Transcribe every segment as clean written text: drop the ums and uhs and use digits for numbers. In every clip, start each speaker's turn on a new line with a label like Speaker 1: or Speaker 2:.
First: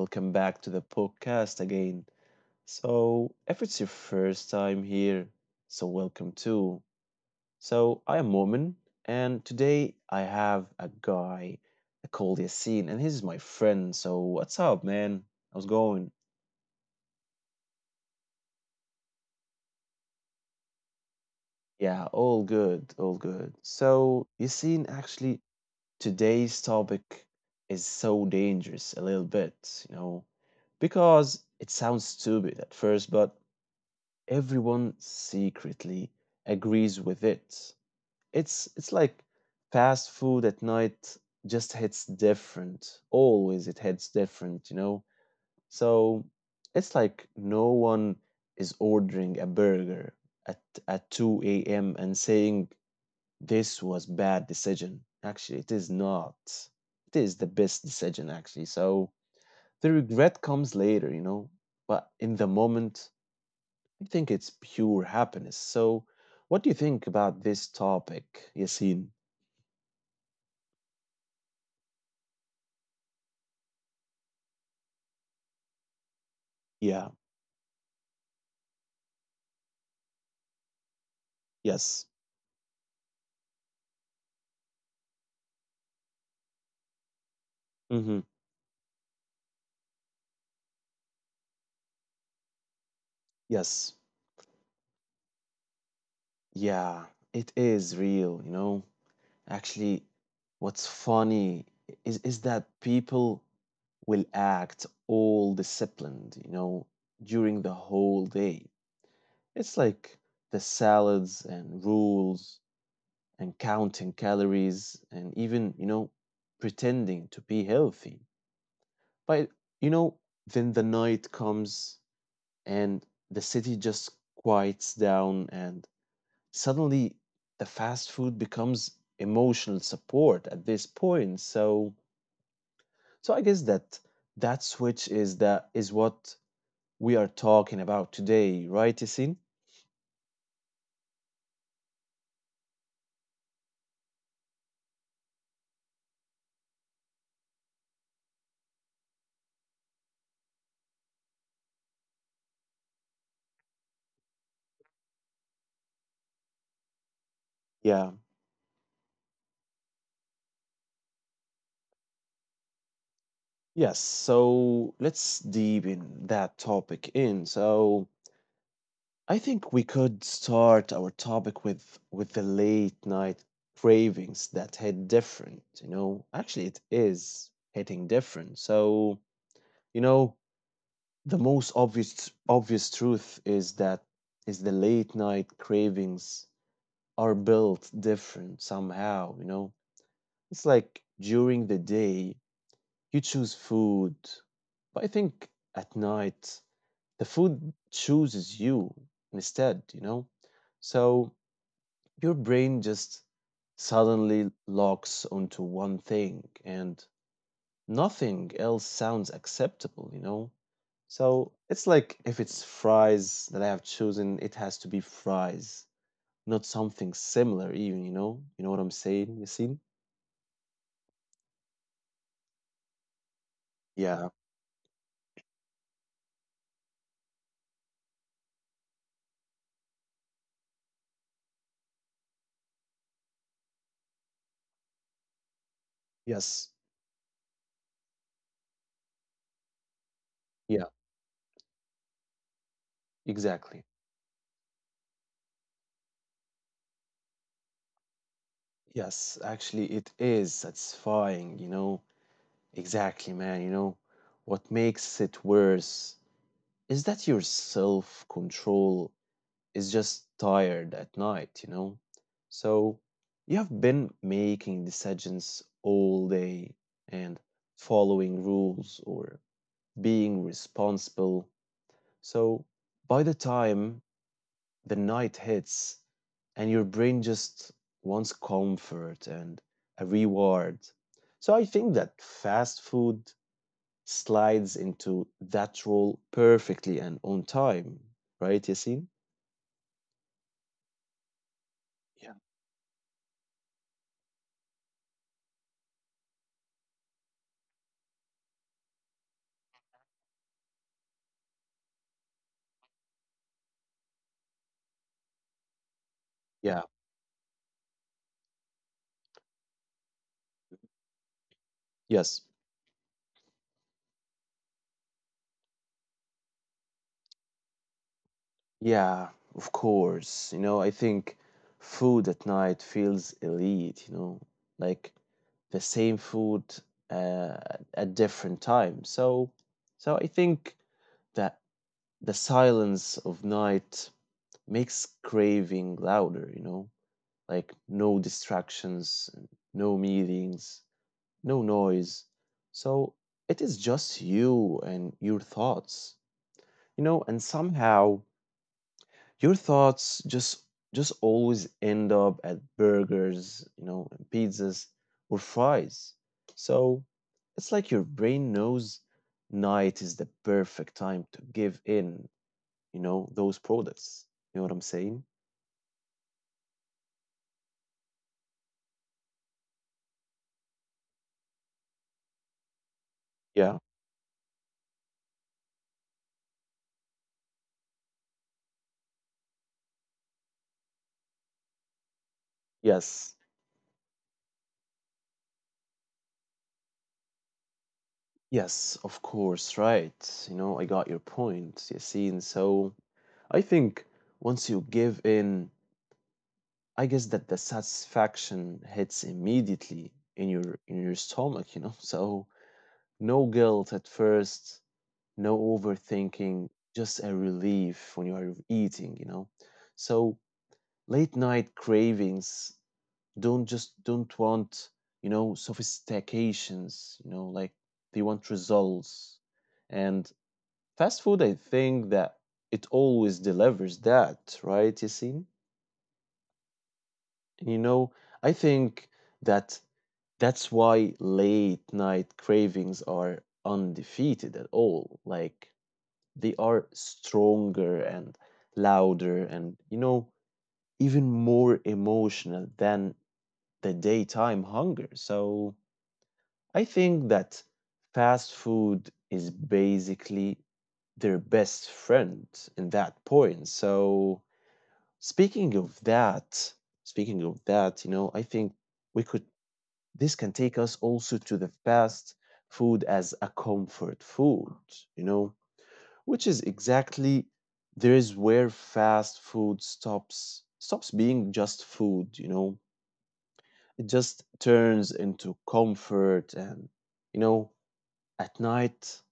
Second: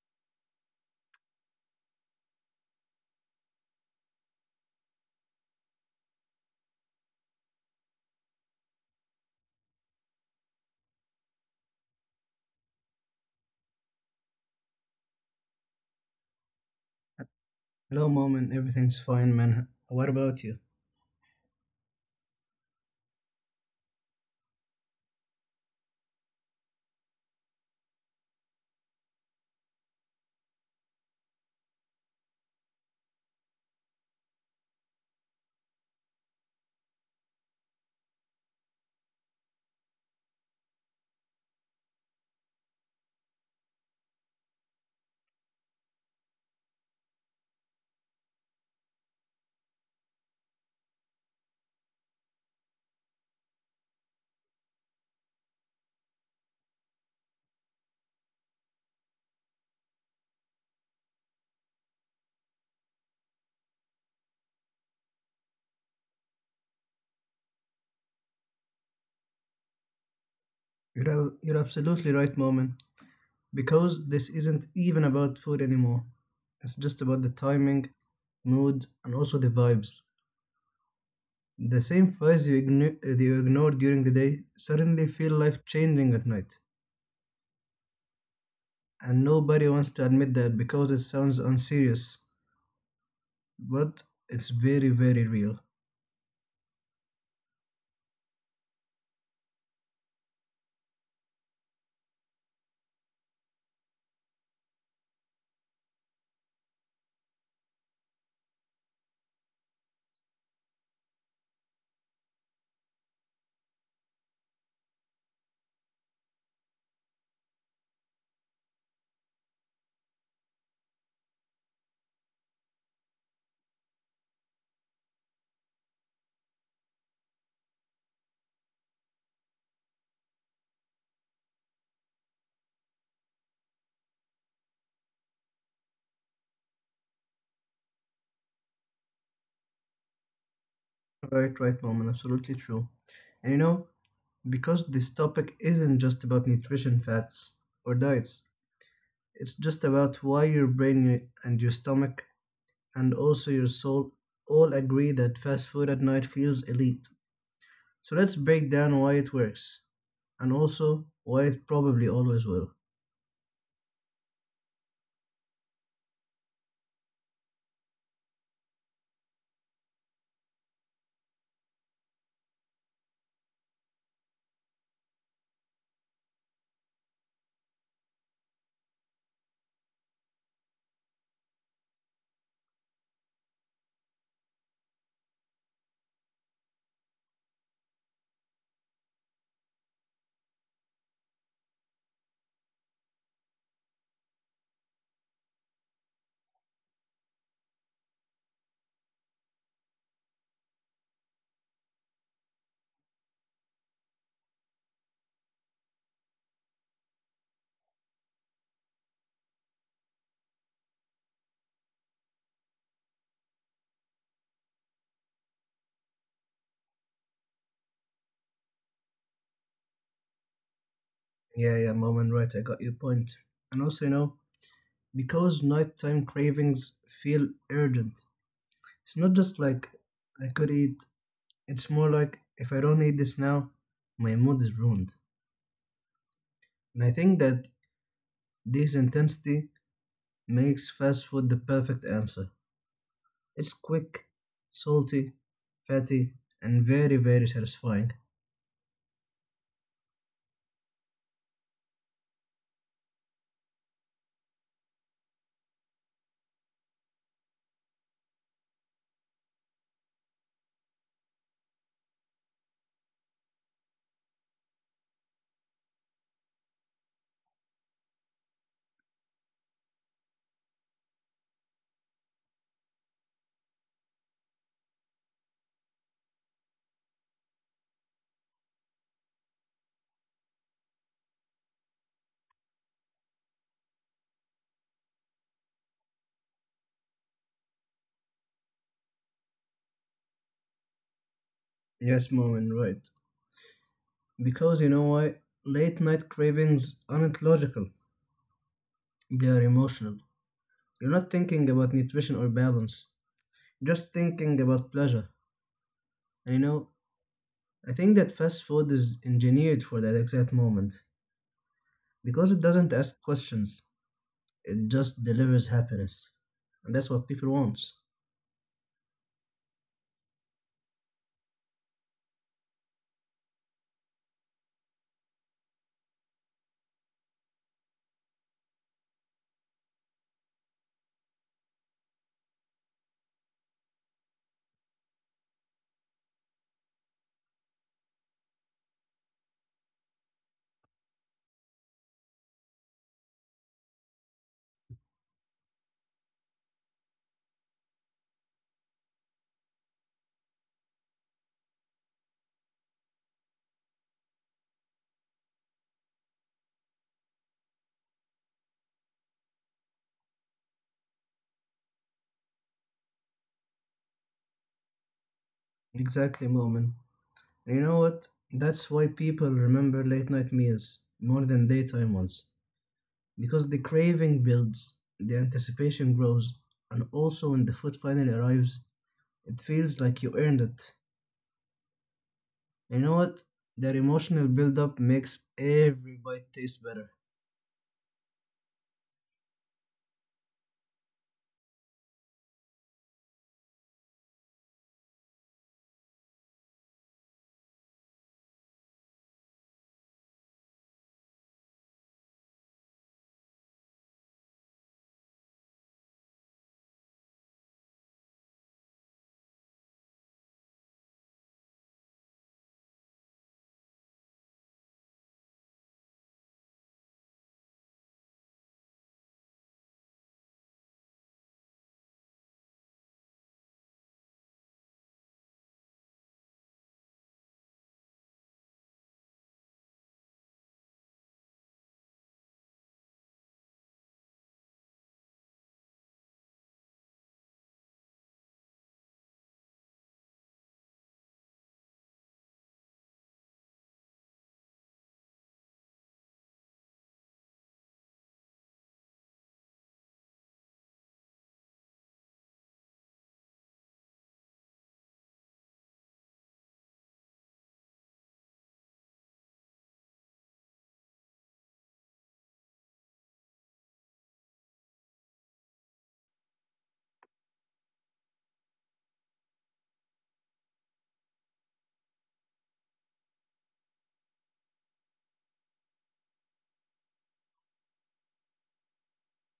Speaker 1: welcome back to the podcast again. So, if it's your first time here, so welcome too. So, I am Momin, and today I have a guy called Yasin, and he's my friend. So, what's up, man? How's it going?
Speaker 2: Hello, Moment. Everything's fine, man. What about you?
Speaker 1: Yeah, all good, all good. So, Yasin, actually, today's topic is so dangerous a little bit, you know, because it sounds stupid at first, but everyone secretly agrees with it. It's like fast food at night just hits different. Always it hits different, you know? So it's like no one is ordering a burger at at 2 a.m. and saying this was bad decision. Actually, it is not. It is the best decision actually. So the regret comes later, you know, but in the moment I think it's pure happiness. So, what do you think about this topic, Yasin?
Speaker 2: You're absolutely right, Moment. Because this isn't even about food anymore. It's just about the
Speaker 1: Yeah,
Speaker 2: timing, mood, and also the vibes. The same
Speaker 1: yes.
Speaker 2: fries you ignore during the day suddenly feel life changing at night.
Speaker 1: Mm-hmm.
Speaker 2: And nobody wants to admit that because it sounds unserious. But
Speaker 1: Yes.
Speaker 2: it's very, very real.
Speaker 1: Yeah, it is real, you know. Actually, what's funny is that people will act all disciplined, you know, during the whole day. It's like the salads and rules and counting calories and even, you know, pretending to be healthy. But you know, then the night comes and the city just quiets down, and suddenly the fast food becomes emotional support at this point. So, I guess that switch is that is what we are talking about today, right, Yasin?
Speaker 2: Right, right, Moment. Absolutely true. And you know, because this topic isn't just about nutrition facts or diets. It's just about why your brain and your stomach and also your soul all agree that fast food at night feels elite. So let's
Speaker 1: Yeah.
Speaker 2: break down why it works and also why it probably always will.
Speaker 1: Yes. So let's deep in that topic in. So I think we could start our topic with the late night cravings that hit different, you know. Actually, it is hitting different. So, you know, the most obvious truth is that is the late night cravings are built different somehow, you know. It's like during the day you choose food, but I think at night the food chooses you instead, you know. So, your brain just suddenly locks onto one thing and nothing else sounds acceptable, you know? So it's like if it's fries that I have chosen, it has to be fries, not something similar, even, you know? You know what I'm saying, Yassine?
Speaker 2: Yeah, yeah, mom and right, I got your point. And also, you know,
Speaker 1: Yeah,
Speaker 2: because nighttime cravings feel urgent. It's not just like I could eat, it's more like if I don't eat this now, my mood is ruined. And
Speaker 1: yes,
Speaker 2: I think that this intensity makes
Speaker 1: yeah,
Speaker 2: fast food the perfect answer. It's
Speaker 1: exactly.
Speaker 2: quick, salty, fatty, and very, very satisfying.
Speaker 1: Yes, actually, it is satisfying, you know? Exactly, man, you know? What makes it worse is that your self control is just tired at night, you know? So you have been making decisions all day and following rules or being responsible. So by the time the night hits and your brain just wants comfort and a reward. So I think that fast food slides into that role perfectly and on time, right, Yasin?
Speaker 2: Yes, mom,
Speaker 1: Yeah.
Speaker 2: and right. Because you know why? Late night cravings aren't logical, they are emotional. You're not thinking about nutrition or balance, just thinking about pleasure. And you know,
Speaker 1: Yeah.
Speaker 2: I think that fast food is engineered for that exact moment because it
Speaker 1: Yes.
Speaker 2: doesn't ask questions, it just delivers happiness. And that's what people want.
Speaker 1: Yeah, of course. You know, I think food at night feels elite, you know, like the same food uh, at different times. So, I think that the silence of night makes craving louder, you know, like no distractions, no meetings, no noise. So it is just you and your thoughts, you know, and somehow your thoughts just always end up at burgers, you know, and pizzas or fries. So it's like your brain knows night is the perfect time to give in, you know, those products. You know what I'm saying?
Speaker 2: Exactly, Moment. And you know what? That's why people remember late night meals more than daytime ones. Because the
Speaker 1: Yeah.
Speaker 2: craving builds, the anticipation grows, and also when the food finally arrives, it feels like you earned it. And you know what?
Speaker 1: Yes.
Speaker 2: That emotional build up makes every bite taste better.
Speaker 1: Yes, of course, right. You know, I got your point, Yassine. So I think once you give in, I guess that the satisfaction hits immediately in your stomach, you know. So no guilt at first, no overthinking, just a relief when you are eating, you know. So late night cravings don't just don't want, you know, sophistications, you know, like they want results. And fast food, I think that it always delivers that, right, Yasin? And you know, I think that that's why late night cravings are undefeated at all. Like they are stronger and louder and you know even more emotional than the daytime hunger. So I think that fast food is basically their best friend in that point. So speaking of that speaking of that, you know, I think we could, this can take us also to the fast food as a comfort food, you know, which is exactly there is where fast food stops being just food, you know. It just turns into comfort and you know, at night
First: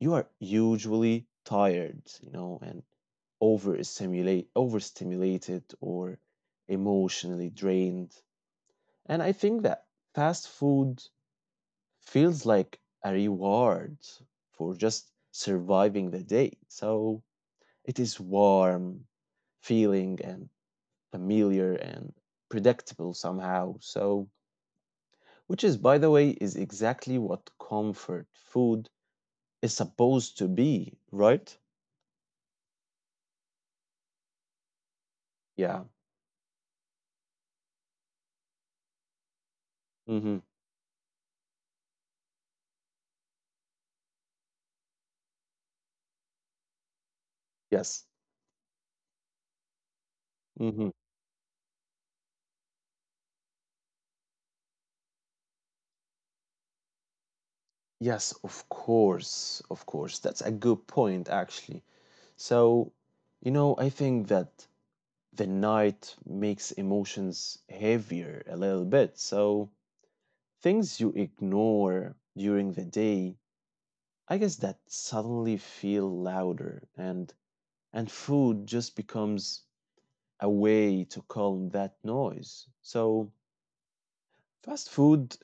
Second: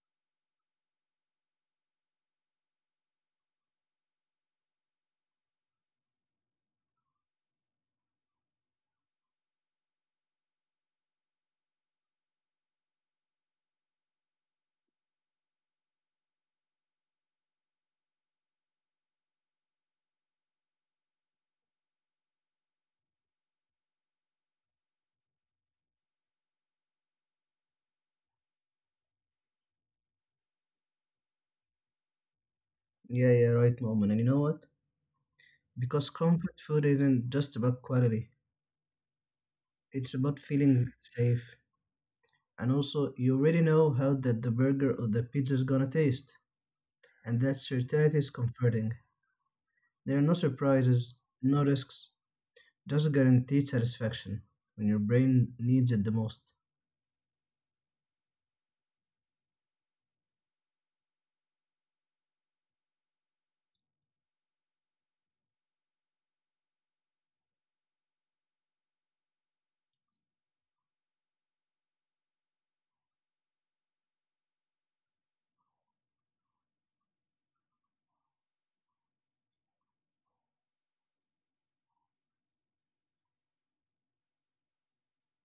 Speaker 1: you are usually tired, you know, and overstimulated or emotionally drained. And I think that fast food feels like a reward for just surviving the day. So it is warm, feeling, and familiar and predictable somehow. So, which is, by the way, is exactly what comfort food is supposed to be, right?
Speaker 2: Yeah, yeah, right, Moment. And you know what?
Speaker 1: Yeah.
Speaker 2: Because comfort food isn't just about quality, it's
Speaker 1: Mm-hmm.
Speaker 2: about feeling safe. And also, you already know how that the burger or the pizza is gonna taste, and that
Speaker 1: Yes.
Speaker 2: certainty is comforting. There are no
Speaker 1: Mm-hmm.
Speaker 2: surprises, no risks, just guaranteed satisfaction when your brain needs it the most.
Speaker 1: Yes, of course. Of course. That's a good point, actually. So, you know, I think that the night makes emotions heavier a little bit. So, things you ignore during the day I guess that suddenly feel louder and food just becomes a way to calm that noise. So fast food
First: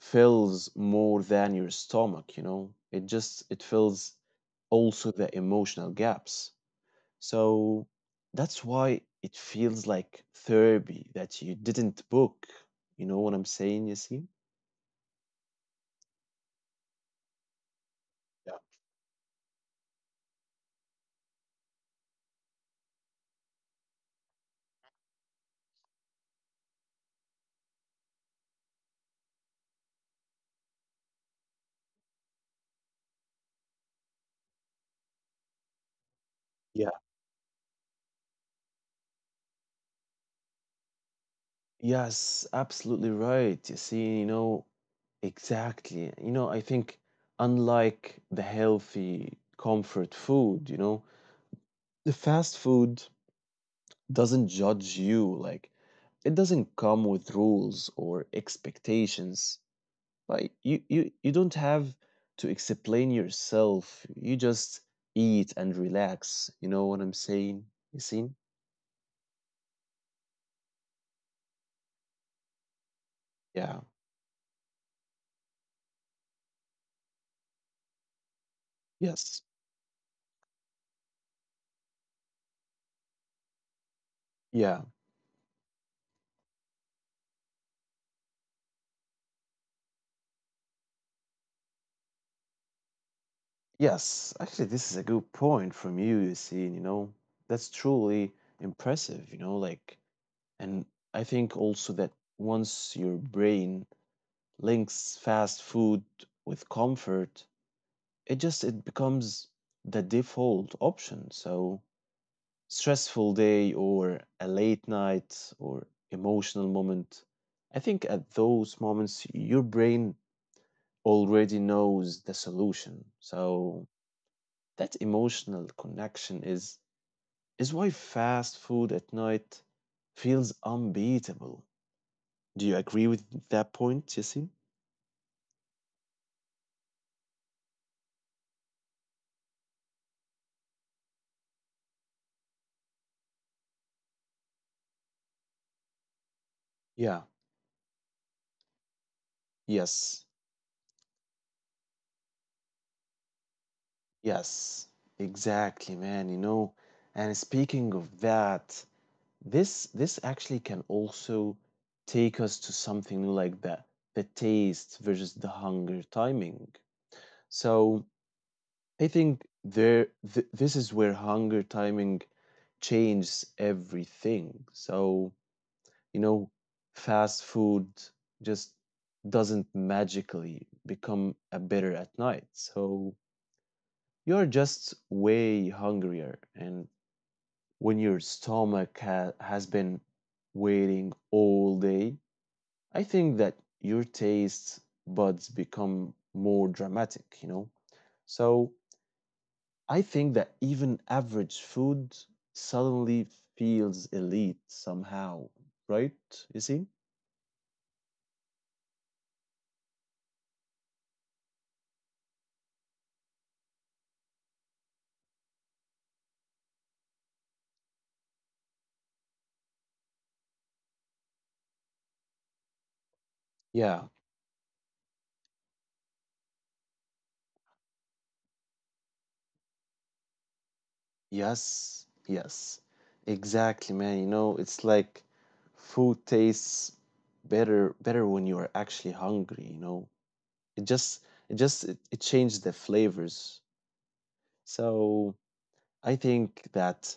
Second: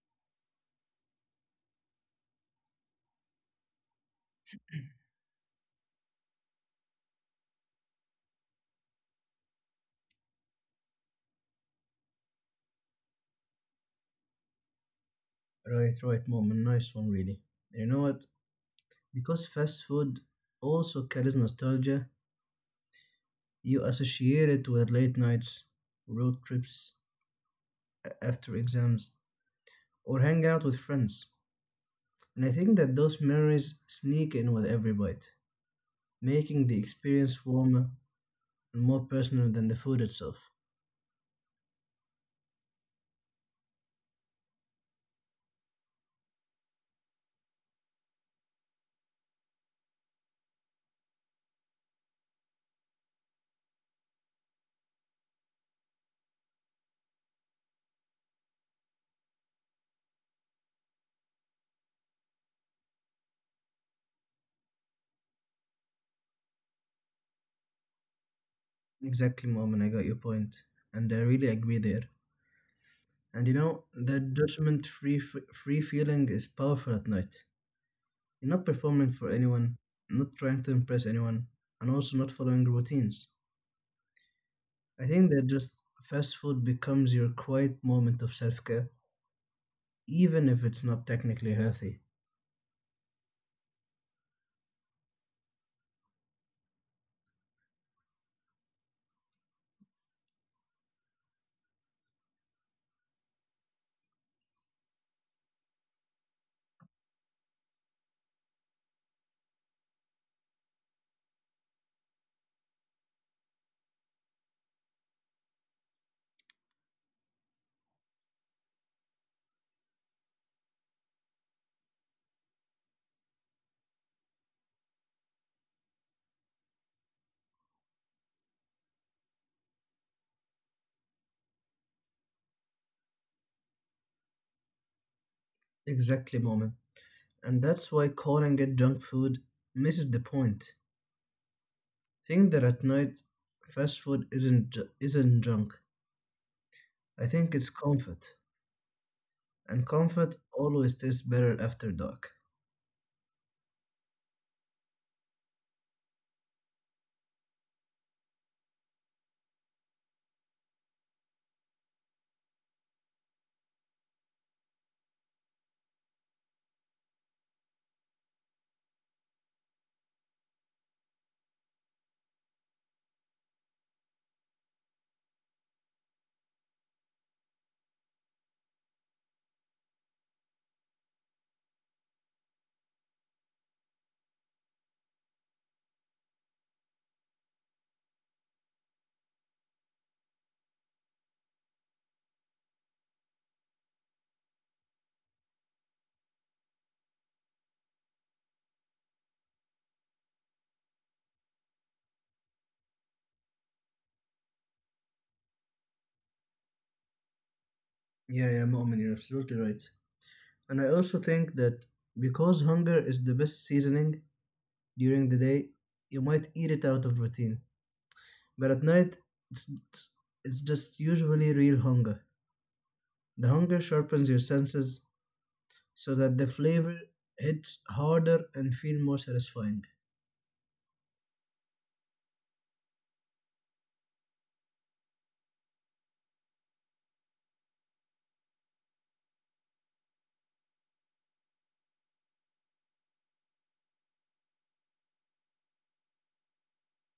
Speaker 1: fills more than your stomach, you know. It just it fills also the emotional gaps. So that's why it feels like therapy that you didn't book. You know what I'm saying, Yasin?
Speaker 2: Right, right, mom, a nice one, really. You know what? Because fast food also carries nostalgia, you associate it with late nights, road trips after exams, or hang out with friends. And I think that those memories sneak in with every bite, making the
Speaker 1: Yeah.
Speaker 2: experience warmer and more personal than the food itself.
Speaker 1: Yes, absolutely right. You see, you know, exactly. You know, I think unlike the healthy comfort food, you know, the fast food doesn't judge you. Like, it doesn't come with rules or expectations. Like, you don't have to explain yourself. You just eat and relax. You know what I'm saying? You see?
Speaker 2: Exactly, Mom, and I got your point, and I really agree there. And you know,
Speaker 1: Yeah.
Speaker 2: that free feeling is powerful at night. You're not performing for
Speaker 1: Yes.
Speaker 2: anyone, not trying to impress anyone, and also not following routines.
Speaker 1: Yeah.
Speaker 2: I think that just fast food becomes your quiet moment of self-care, even if it's not technically healthy.
Speaker 1: Yes, actually, this is a good point from you, you see, you know, that's truly impressive, you know, like, and I think also that once your brain links fast food with comfort, it just it becomes the default option. So, stressful day or a late night or emotional moment, I think at those moments your brain already knows the solution. So, that emotional connection is why fast food at night feels unbeatable. Do you agree with that point, Yasin?
Speaker 2: Exactly, Mom, and that's why calling it junk food misses the point. Think that at night, fast food isn't junk.
Speaker 1: Yeah.
Speaker 2: I think it's comfort, and
Speaker 1: Yes.
Speaker 2: comfort always tastes better after dark.
Speaker 1: Yes. Exactly, man. You know, and speaking of that, this actually can also take us to something like the taste versus the hunger timing. So I think this is where hunger timing changes everything. So, you know, fast food just doesn't magically become a better at night. So, you're just way hungrier and when your stomach has been waiting all day, I think that your taste buds become more dramatic, you know. So, I think that even average food suddenly feels elite somehow, right? You see?
Speaker 2: Yeah, yeah, Mu'min, you're absolutely right. And I also think that because hunger is the best seasoning during the day, you might eat it out of routine. But at night, it's it's just usually real hunger. The hunger
Speaker 1: Yeah,
Speaker 2: sharpens your senses so that the flavor hits harder and feel more satisfying.
Speaker 1: yes, yes, exactly, man. You know, it's like food tastes better when you are actually hungry, you know. It just it just it, it changes the flavors. So I think that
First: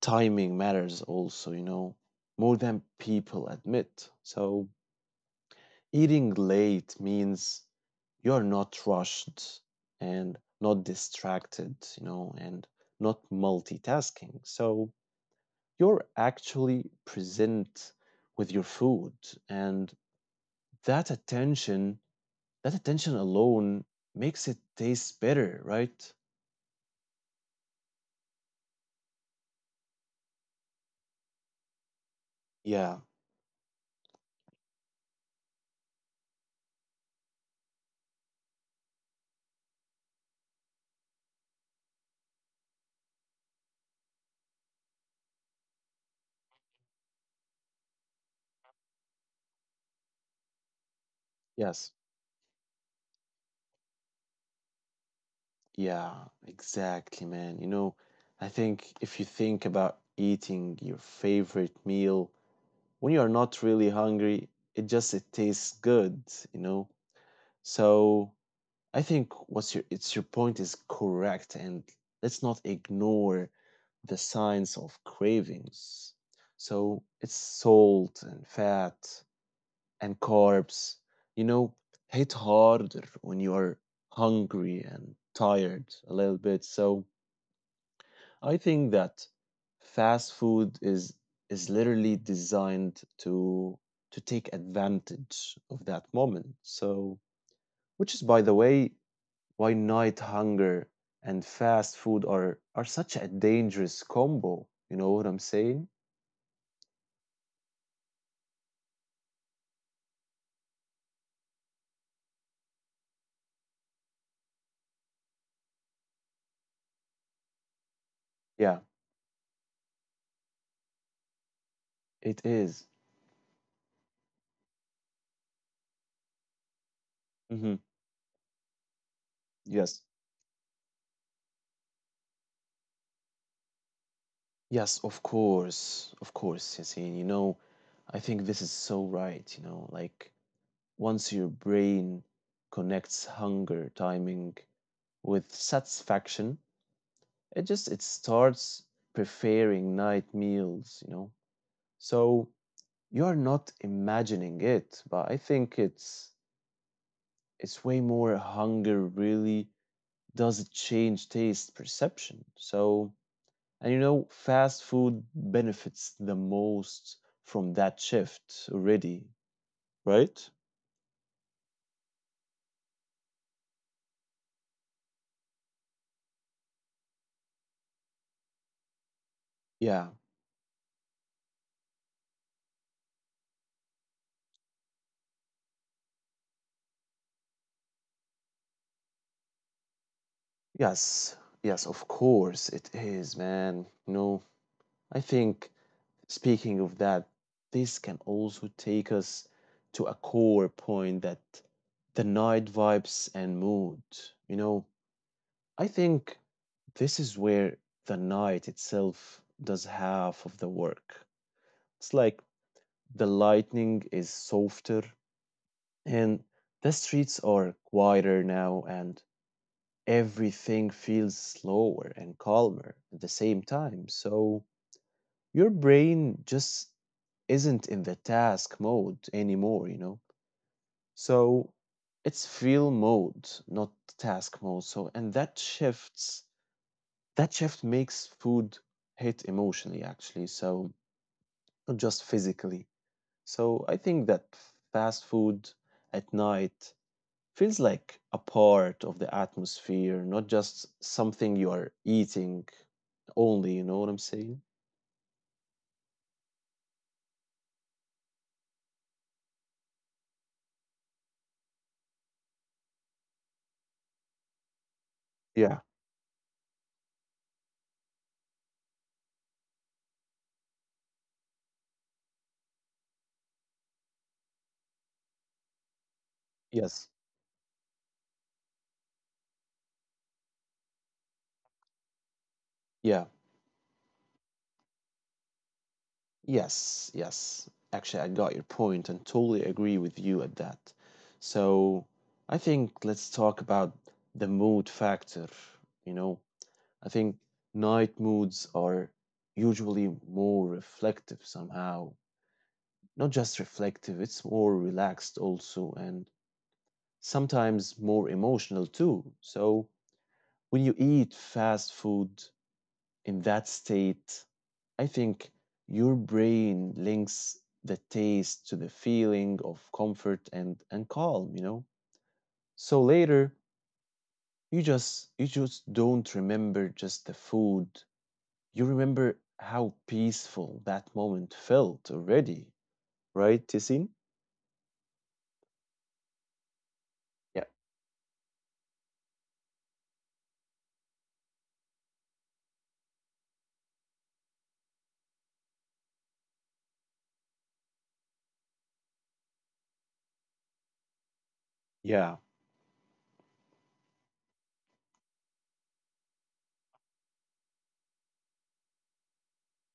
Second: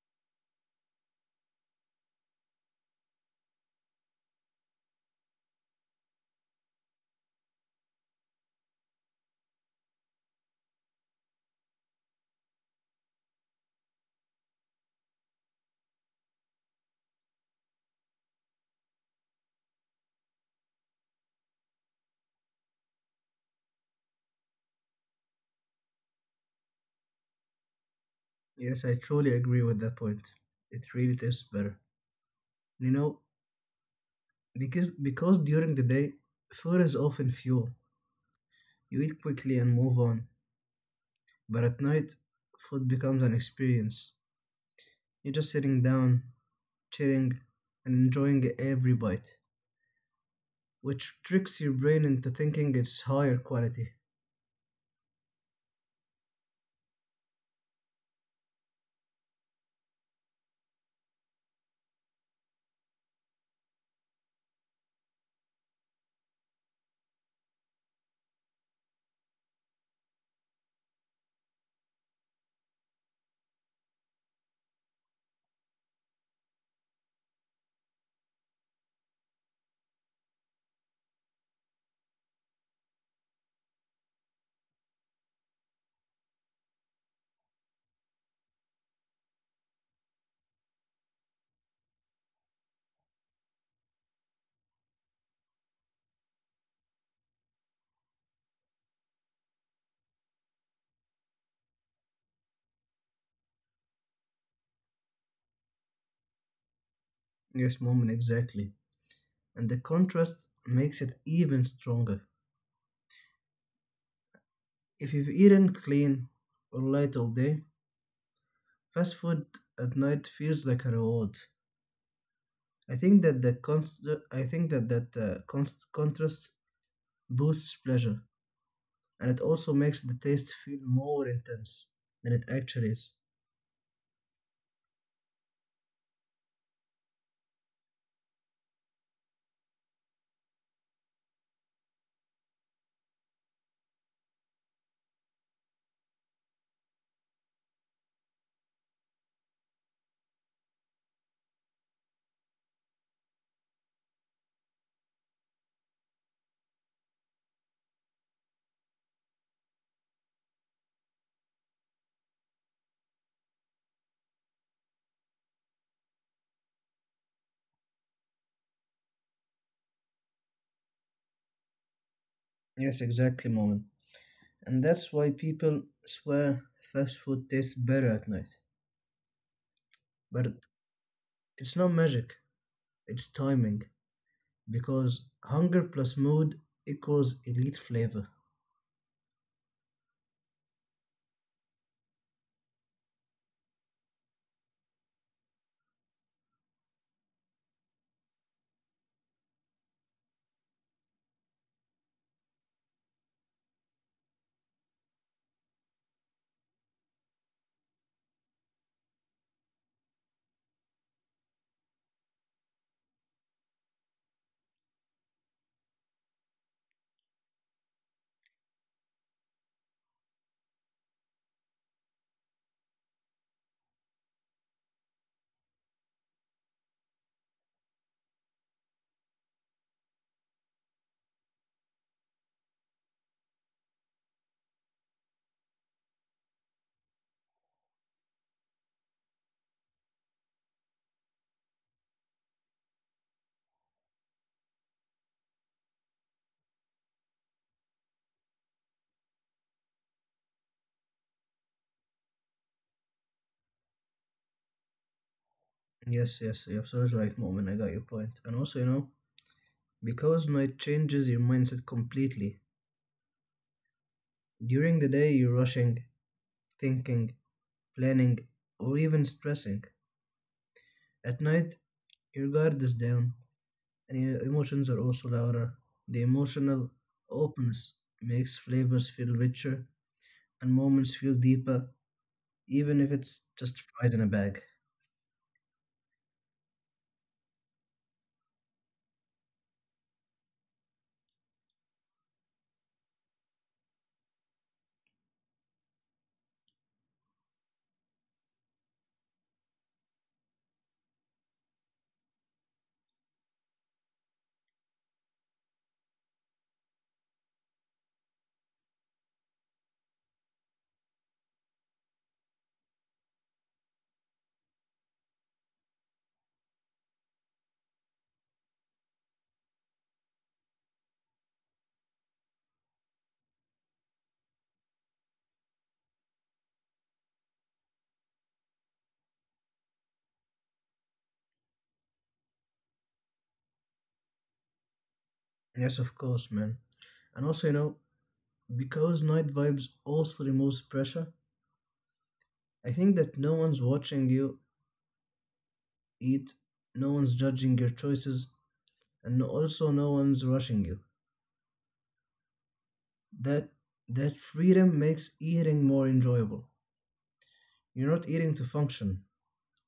Speaker 1: timing matters also, you know, more than people admit. So eating late means you're not rushed and not distracted, you know, and not multitasking. So you're actually present with your food and that attention, that attention alone makes it taste better, right?
Speaker 2: Yes, I truly agree with that point. It really tastes better. You
Speaker 1: Yeah.
Speaker 2: know, because during the day, food is often fuel. You eat quickly and move on. But at night, food becomes an experience. You're just sitting down, chilling, and enjoying every bite, which tricks your
Speaker 1: Yes.
Speaker 2: brain into thinking it's higher quality.
Speaker 1: Yeah, exactly, man. You know, I think if you think about eating your favorite meal, when you are not really hungry, it just it tastes good, you know. So I think what's your it's your point is correct, and let's not ignore the signs of cravings. So it's salt and fat and carbs. You know, hit harder when you are hungry and tired a little bit. So I think that fast food is literally designed to take advantage of that moment. So, which is by the way why night hunger and fast food are such a dangerous combo. You know what I'm saying?
Speaker 2: Yes, moment, exactly. And the contrast makes it even stronger. If you've eaten clean or light all day,
Speaker 1: Yeah,
Speaker 2: fast food at night feels like a reward.
Speaker 1: it is.
Speaker 2: I think that the const- I think that that contrast
Speaker 1: Mm-hmm.
Speaker 2: boosts pleasure and it also
Speaker 1: Yes.
Speaker 2: makes the taste feel more intense than it actually is.
Speaker 1: Yes, of course. Of course, Yasin. You know, I think this is so right, you know, like once your brain connects hunger timing with satisfaction. It just it starts preparing night meals, you know. So you're not imagining it, but I think it's way more hunger really does change taste perception. So and you know, fast food benefits the most from that shift already, right?
Speaker 2: Yes, exactly, moment. And that's why people swear fast food tastes better at night.
Speaker 1: Yeah.
Speaker 2: But it's not magic, it's timing. Because hunger plus mood equals elite flavor.
Speaker 1: Yes. Yes, of course it is, man. You know, I think speaking of that, this can also take us to a core point that the night vibes and mood. You know, I think this is where the night itself does half of the work. It's like the lightning is softer and the streets are quieter now and everything feels slower and calmer at the same time. So your brain just isn't in the task mode anymore, you know? So it's feel mode, not task mode. So, and that shift makes food hit emotionally, actually. So, not just physically. So, I think that fast food at night feels like a part of the atmosphere, not just something you are eating only, you know what I'm saying?
Speaker 2: Yes, yes, you're absolutely right, moment. I got your point. And also, you know, because night changes your mindset completely. During the day,
Speaker 1: Yeah.
Speaker 2: you're rushing, thinking, planning, or even stressing. At night, your guard is down, and your emotions are also louder. The emotional
Speaker 1: Yes.
Speaker 2: openness makes flavors feel richer and moments feel deeper, even
Speaker 1: Yeah.
Speaker 2: if it's just fries in a bag.
Speaker 1: Yes, yes. Actually, I got your point and totally agree with you at that. So, I think let's talk about the mood factor. You know, I think night moods are usually more reflective somehow. Not just reflective, it's more relaxed also, and sometimes more emotional too. So when you eat fast food in that state, I think your brain links the taste to the feeling of comfort and calm, you know? So later, you just don't remember just the food. You remember how peaceful that moment felt already, right, Tisin?
Speaker 2: Yes, of course, man.
Speaker 1: Yeah.
Speaker 2: And also, you know, because night vibes also removes pressure, I think that no one's watching you eat, no one's judging your choices, and no- also no one's rushing you.
Speaker 1: Yeah.
Speaker 2: That that freedom makes eating more enjoyable. You're not eating to function,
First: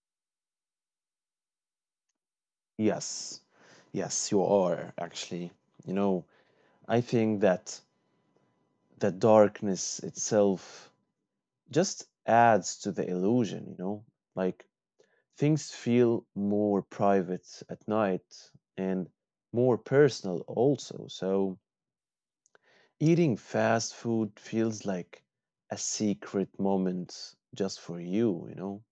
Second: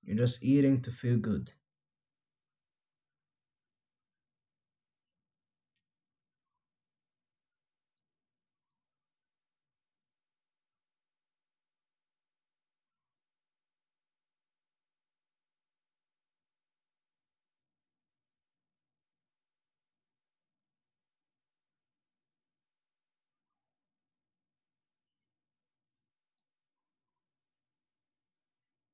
Speaker 2: you're just eating to feel good.
Speaker 1: Yes. Yes, you are actually. You know, I think that the darkness itself just adds to the illusion, you know? Like things feel more private at night and more personal also. So eating fast food feels like a secret moment just for you, you know?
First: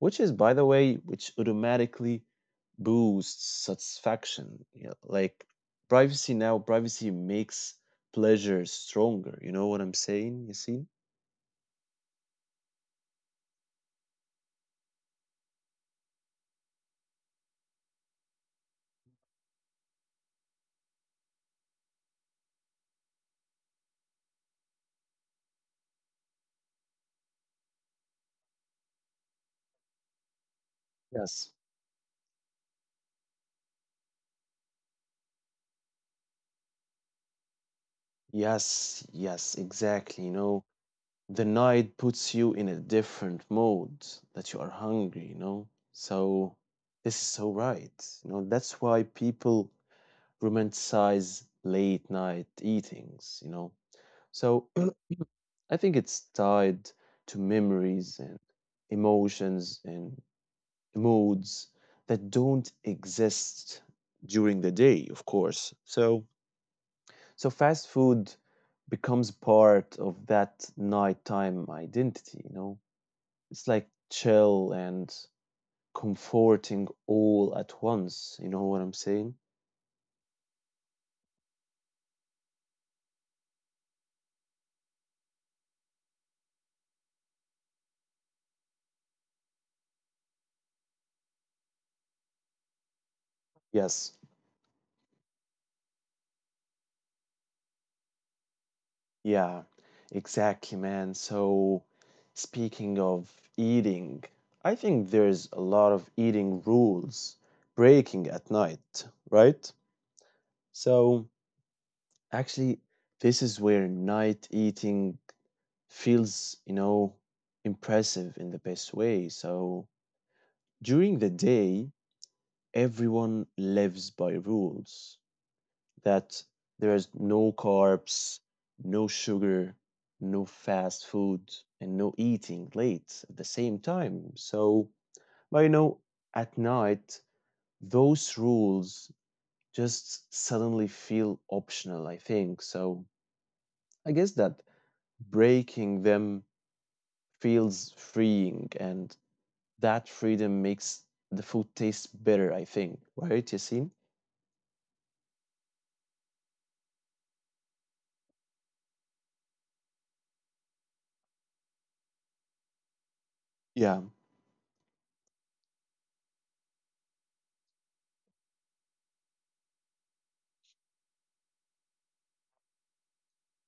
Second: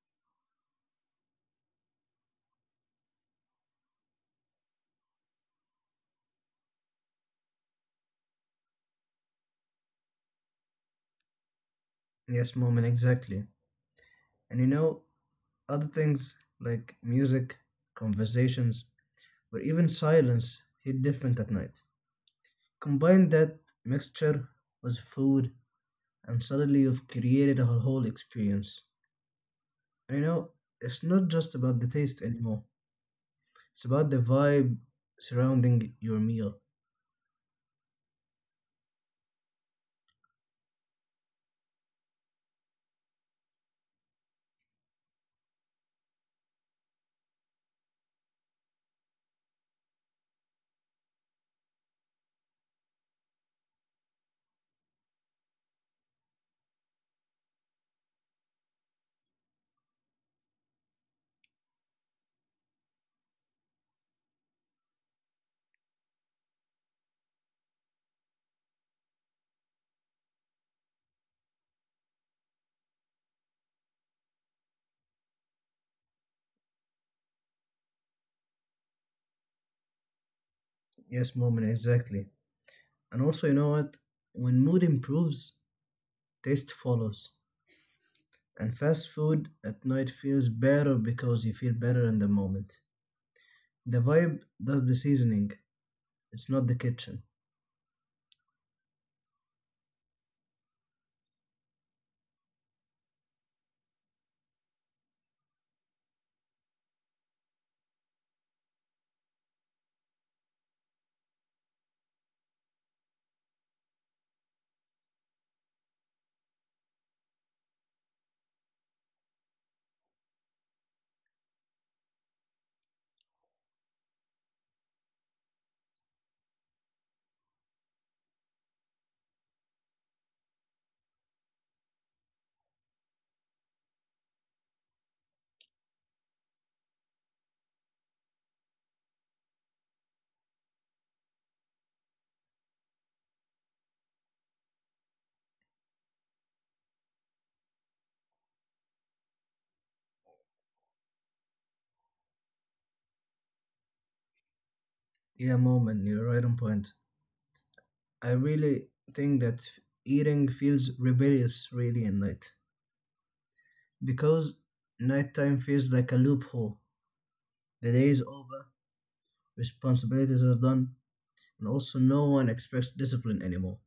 Speaker 1: Which is, by the way, which automatically boosts satisfaction. You know, like privacy now, privacy makes pleasure stronger. You know what I'm saying? You see?
Speaker 2: Yes, moment, exactly. And you know, other things like music, conversations, or even silence hit different at night. Combine that mixture with food, and suddenly you've created a whole experience. And you know, it's not
Speaker 1: Yes.
Speaker 2: just about the taste anymore, it's about the vibe surrounding your meal.
Speaker 1: Yes, yes, exactly. You know, the night puts you in a different mode that you are hungry, you know? So this is so right. You know, that's why people romanticize late night eatings, you know? So I think it's tied to memories and emotions and moods that don't exist during the day, of course. So so fast food becomes part of that nighttime identity, you know? It's like chill and comforting all at once. You know what I'm saying?
Speaker 2: Yes, moment, exactly. And also, you know what? When mood improves, taste follows. And fast food at night feels better because you feel better in the moment. The
Speaker 1: Yes.
Speaker 2: vibe does the seasoning, it's not the kitchen.
Speaker 1: Yeah, exactly, man. So, speaking of eating, I think there's a lot of eating rules breaking at night, right? So actually, this is where night eating feels, you know, impressive in the best way. So during the day, everyone lives by rules that there is no carbs, no sugar, no fast food, and no eating late at the same time. So but you know, at night, those rules just suddenly feel optional, I think. So I guess that breaking them feels freeing and that freedom makes the food taste better, I think, right, Yasin?
Speaker 2: Yeah, moment, you're right on point. I really think that eating feels rebellious really at night
Speaker 1: Yeah.
Speaker 2: because nighttime feels like a loophole. The day is over, responsibilities are done, and also no one expects discipline anymore.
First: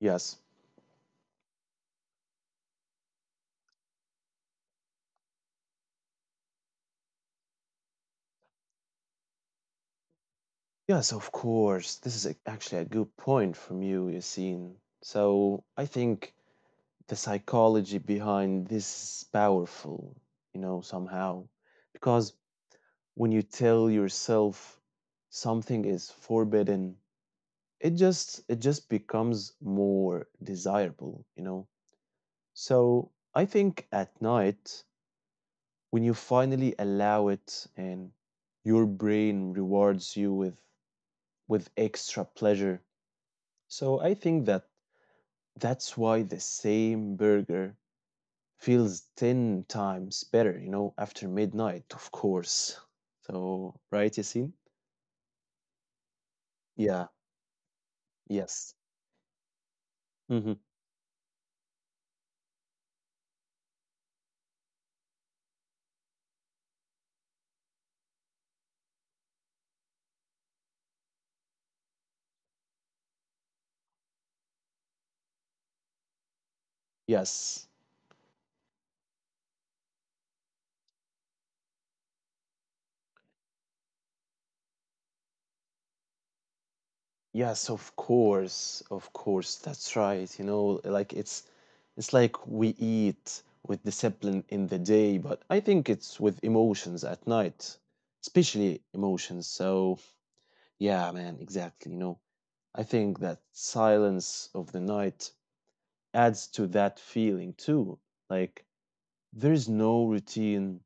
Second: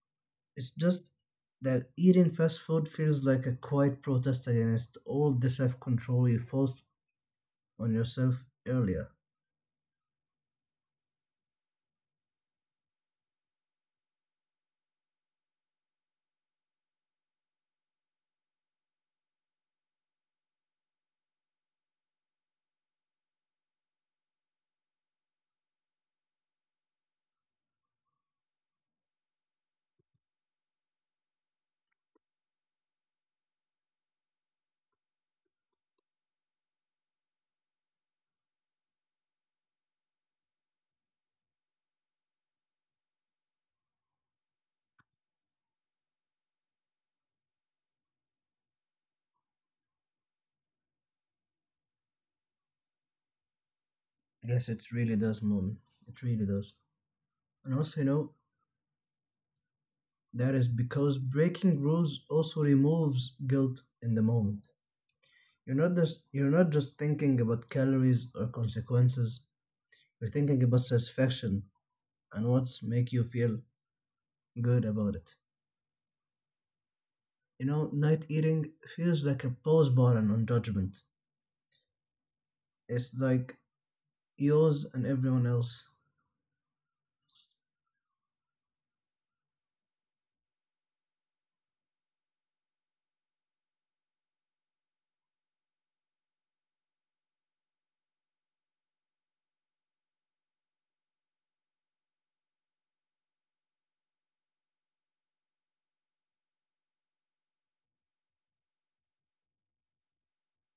Speaker 1: Yes,
Speaker 2: It's just that eating fast food feels like a quiet protest against all the self control you forced on yourself earlier.
Speaker 1: yes, of course, this is a, actually a good point from you, Yasin. So I think the psychology behind this is powerful, you know, somehow, because when you tell yourself something is forbidden, it just becomes more desirable, you know. So I think at night, when you finally allow it and your brain rewards you with extra pleasure. So I think that that's why the same burger feels 10 times better, you know, after midnight, of course. So, right, Yasin?
Speaker 2: Yes, it really does, Mom. It really does.
Speaker 1: Yeah,
Speaker 2: And also, you know,
Speaker 1: yes. Hmm.
Speaker 2: that is because breaking rules also removes guilt in the moment. You're not just thinking about calories or consequences. You're thinking about satisfaction and what's make you feel good about it.
Speaker 1: Yes.
Speaker 2: You know, night eating feels like a pause button on judgment. It's like yours and everyone else.
Speaker 1: Yes, of course, of course. That's right. You know, like it's like we eat with discipline in the day, but I think it's with emotions at night, especially emotions. So, yeah, man, exactly. You know, I think that silence of the night adds to that feeling too. Like there's no routine,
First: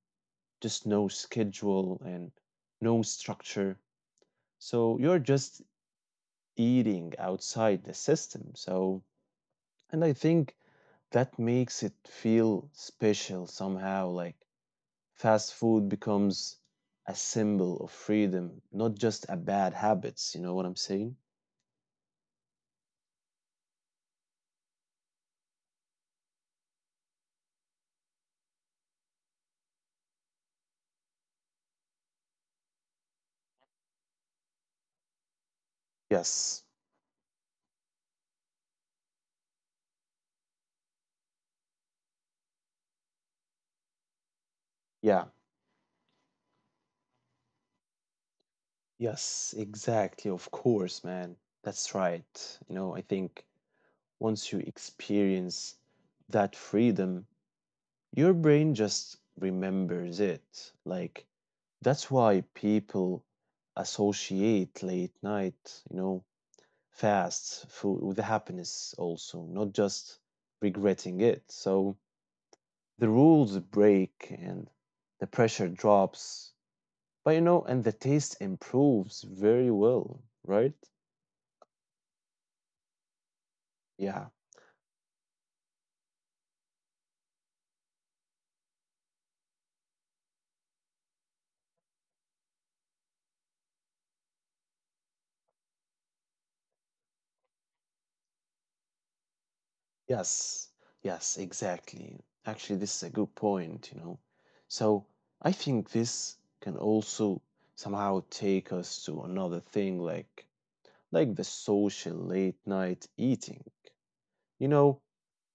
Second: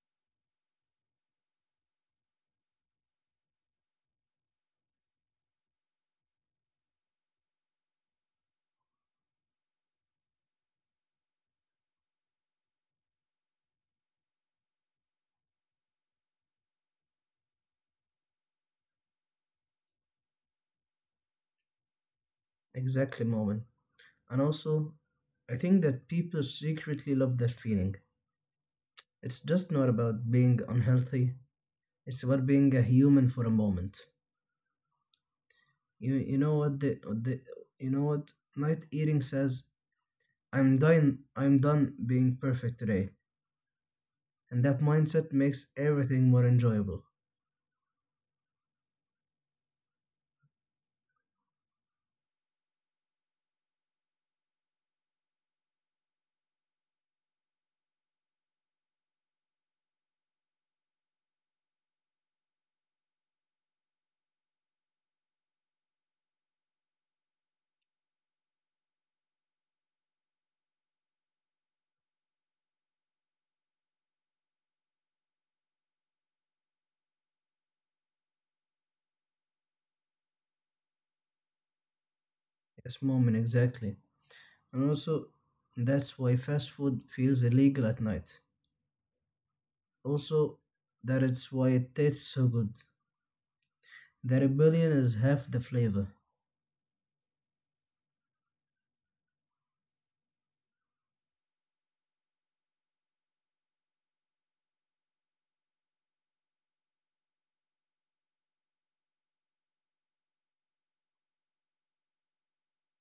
Speaker 1: just no schedule and no structure. So you're just eating outside the system. So and I think that makes it feel special somehow. Like fast food becomes a symbol of freedom, not just a bad habits. You know what I'm saying?
Speaker 2: Exactly, moment. And also, I think that people secretly love that feeling. It's just not about being unhealthy. It's about being a human for a moment. You you
Speaker 1: Yes.
Speaker 2: know what the, the you know what night eating says. I'm done. I'm done being perfect today, and that
Speaker 1: Yeah.
Speaker 2: mindset makes everything more enjoyable.
Speaker 1: Yes, exactly. Of course, man. That's right. You know, I think once you experience that freedom, your brain just remembers it. Like that's why people associate late night, you know, fast food with happiness also, not just regretting it. So the rules break and the pressure drops. But you know, and the taste improves very well, right? Yeah.
Speaker 2: Yes, moment exactly. And also, that's why fast food feels illegal at night. Also, that it's why it tastes so good. The rebellion is half the flavor.
Speaker 1: Yes. Yes, exactly. Actually, this is a good point, you know. So I think this can also somehow take us to another thing like the social late night eating. You know,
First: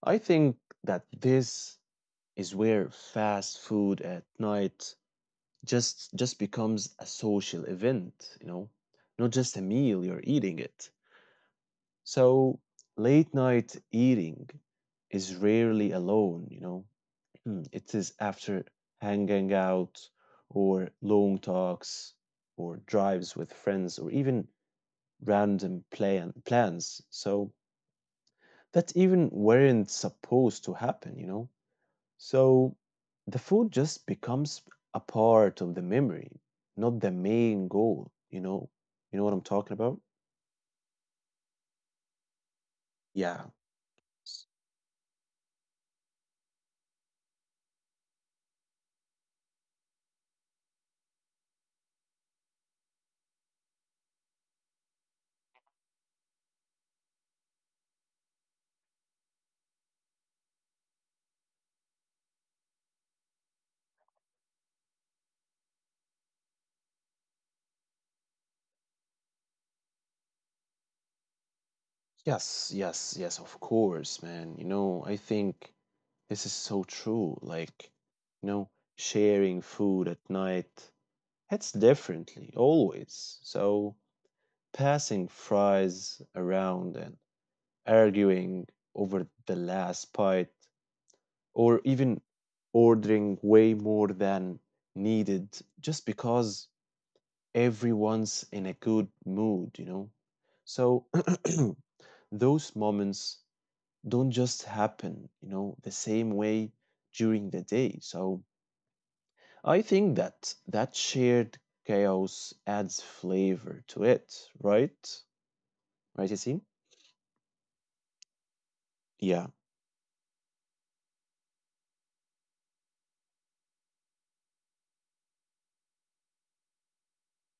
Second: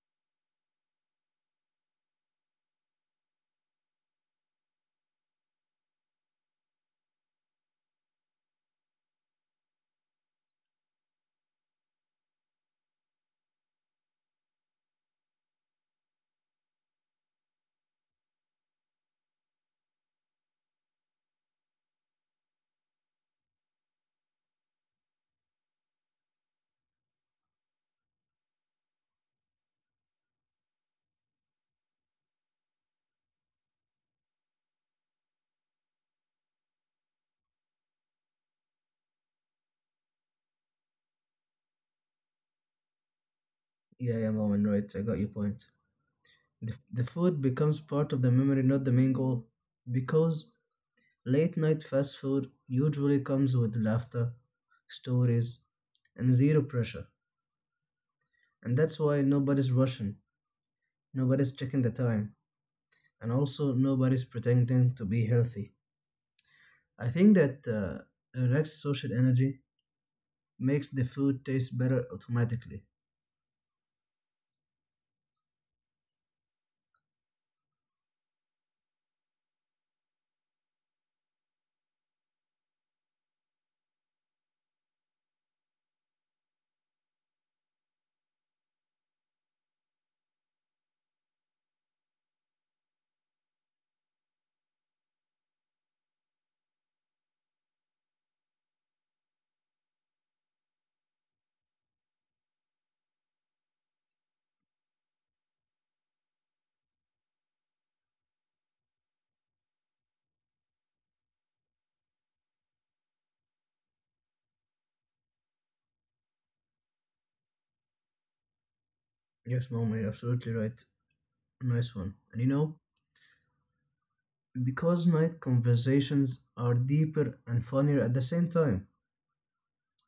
Speaker 1: I think that this is where fast food at night just becomes a social event, you know, not just a meal, you're eating it. So late night eating is rarely alone, you know. Hmm, it is after hanging out or long talks or drives with friends or even random plans. So that even weren't supposed to happen, you know. So the food just becomes a part of the memory, not the main goal, you know? You know what I'm talking about? Yeah.
Speaker 2: Yeah, yeah,
Speaker 1: S-
Speaker 2: Mom, and right. I got your point. The food becomes part of the memory, not the main goal. Because late night fast food usually comes with laughter, stories, and zero pressure. And that's why nobody's rushing, nobody's checking the time, and also nobody's pretending to be healthy. I think that relaxed social energy makes the food taste better automatically.
Speaker 1: Yes, yes, yes, of course, man. You know, I think this is so true. Like, you know, sharing food at night hits differently, always. So passing fries around and arguing over the last bite or even ordering way more than needed just because everyone's in a good mood, you know? So those moments don't just happen, you know, the same way during the day. So I think that that shared chaos adds flavor to it, right? Right, Yassine?
Speaker 2: Yes, Mom, you're absolutely right.
Speaker 1: Yeah.
Speaker 2: Nice one. And you know, because night conversations are deeper and funnier at the same time,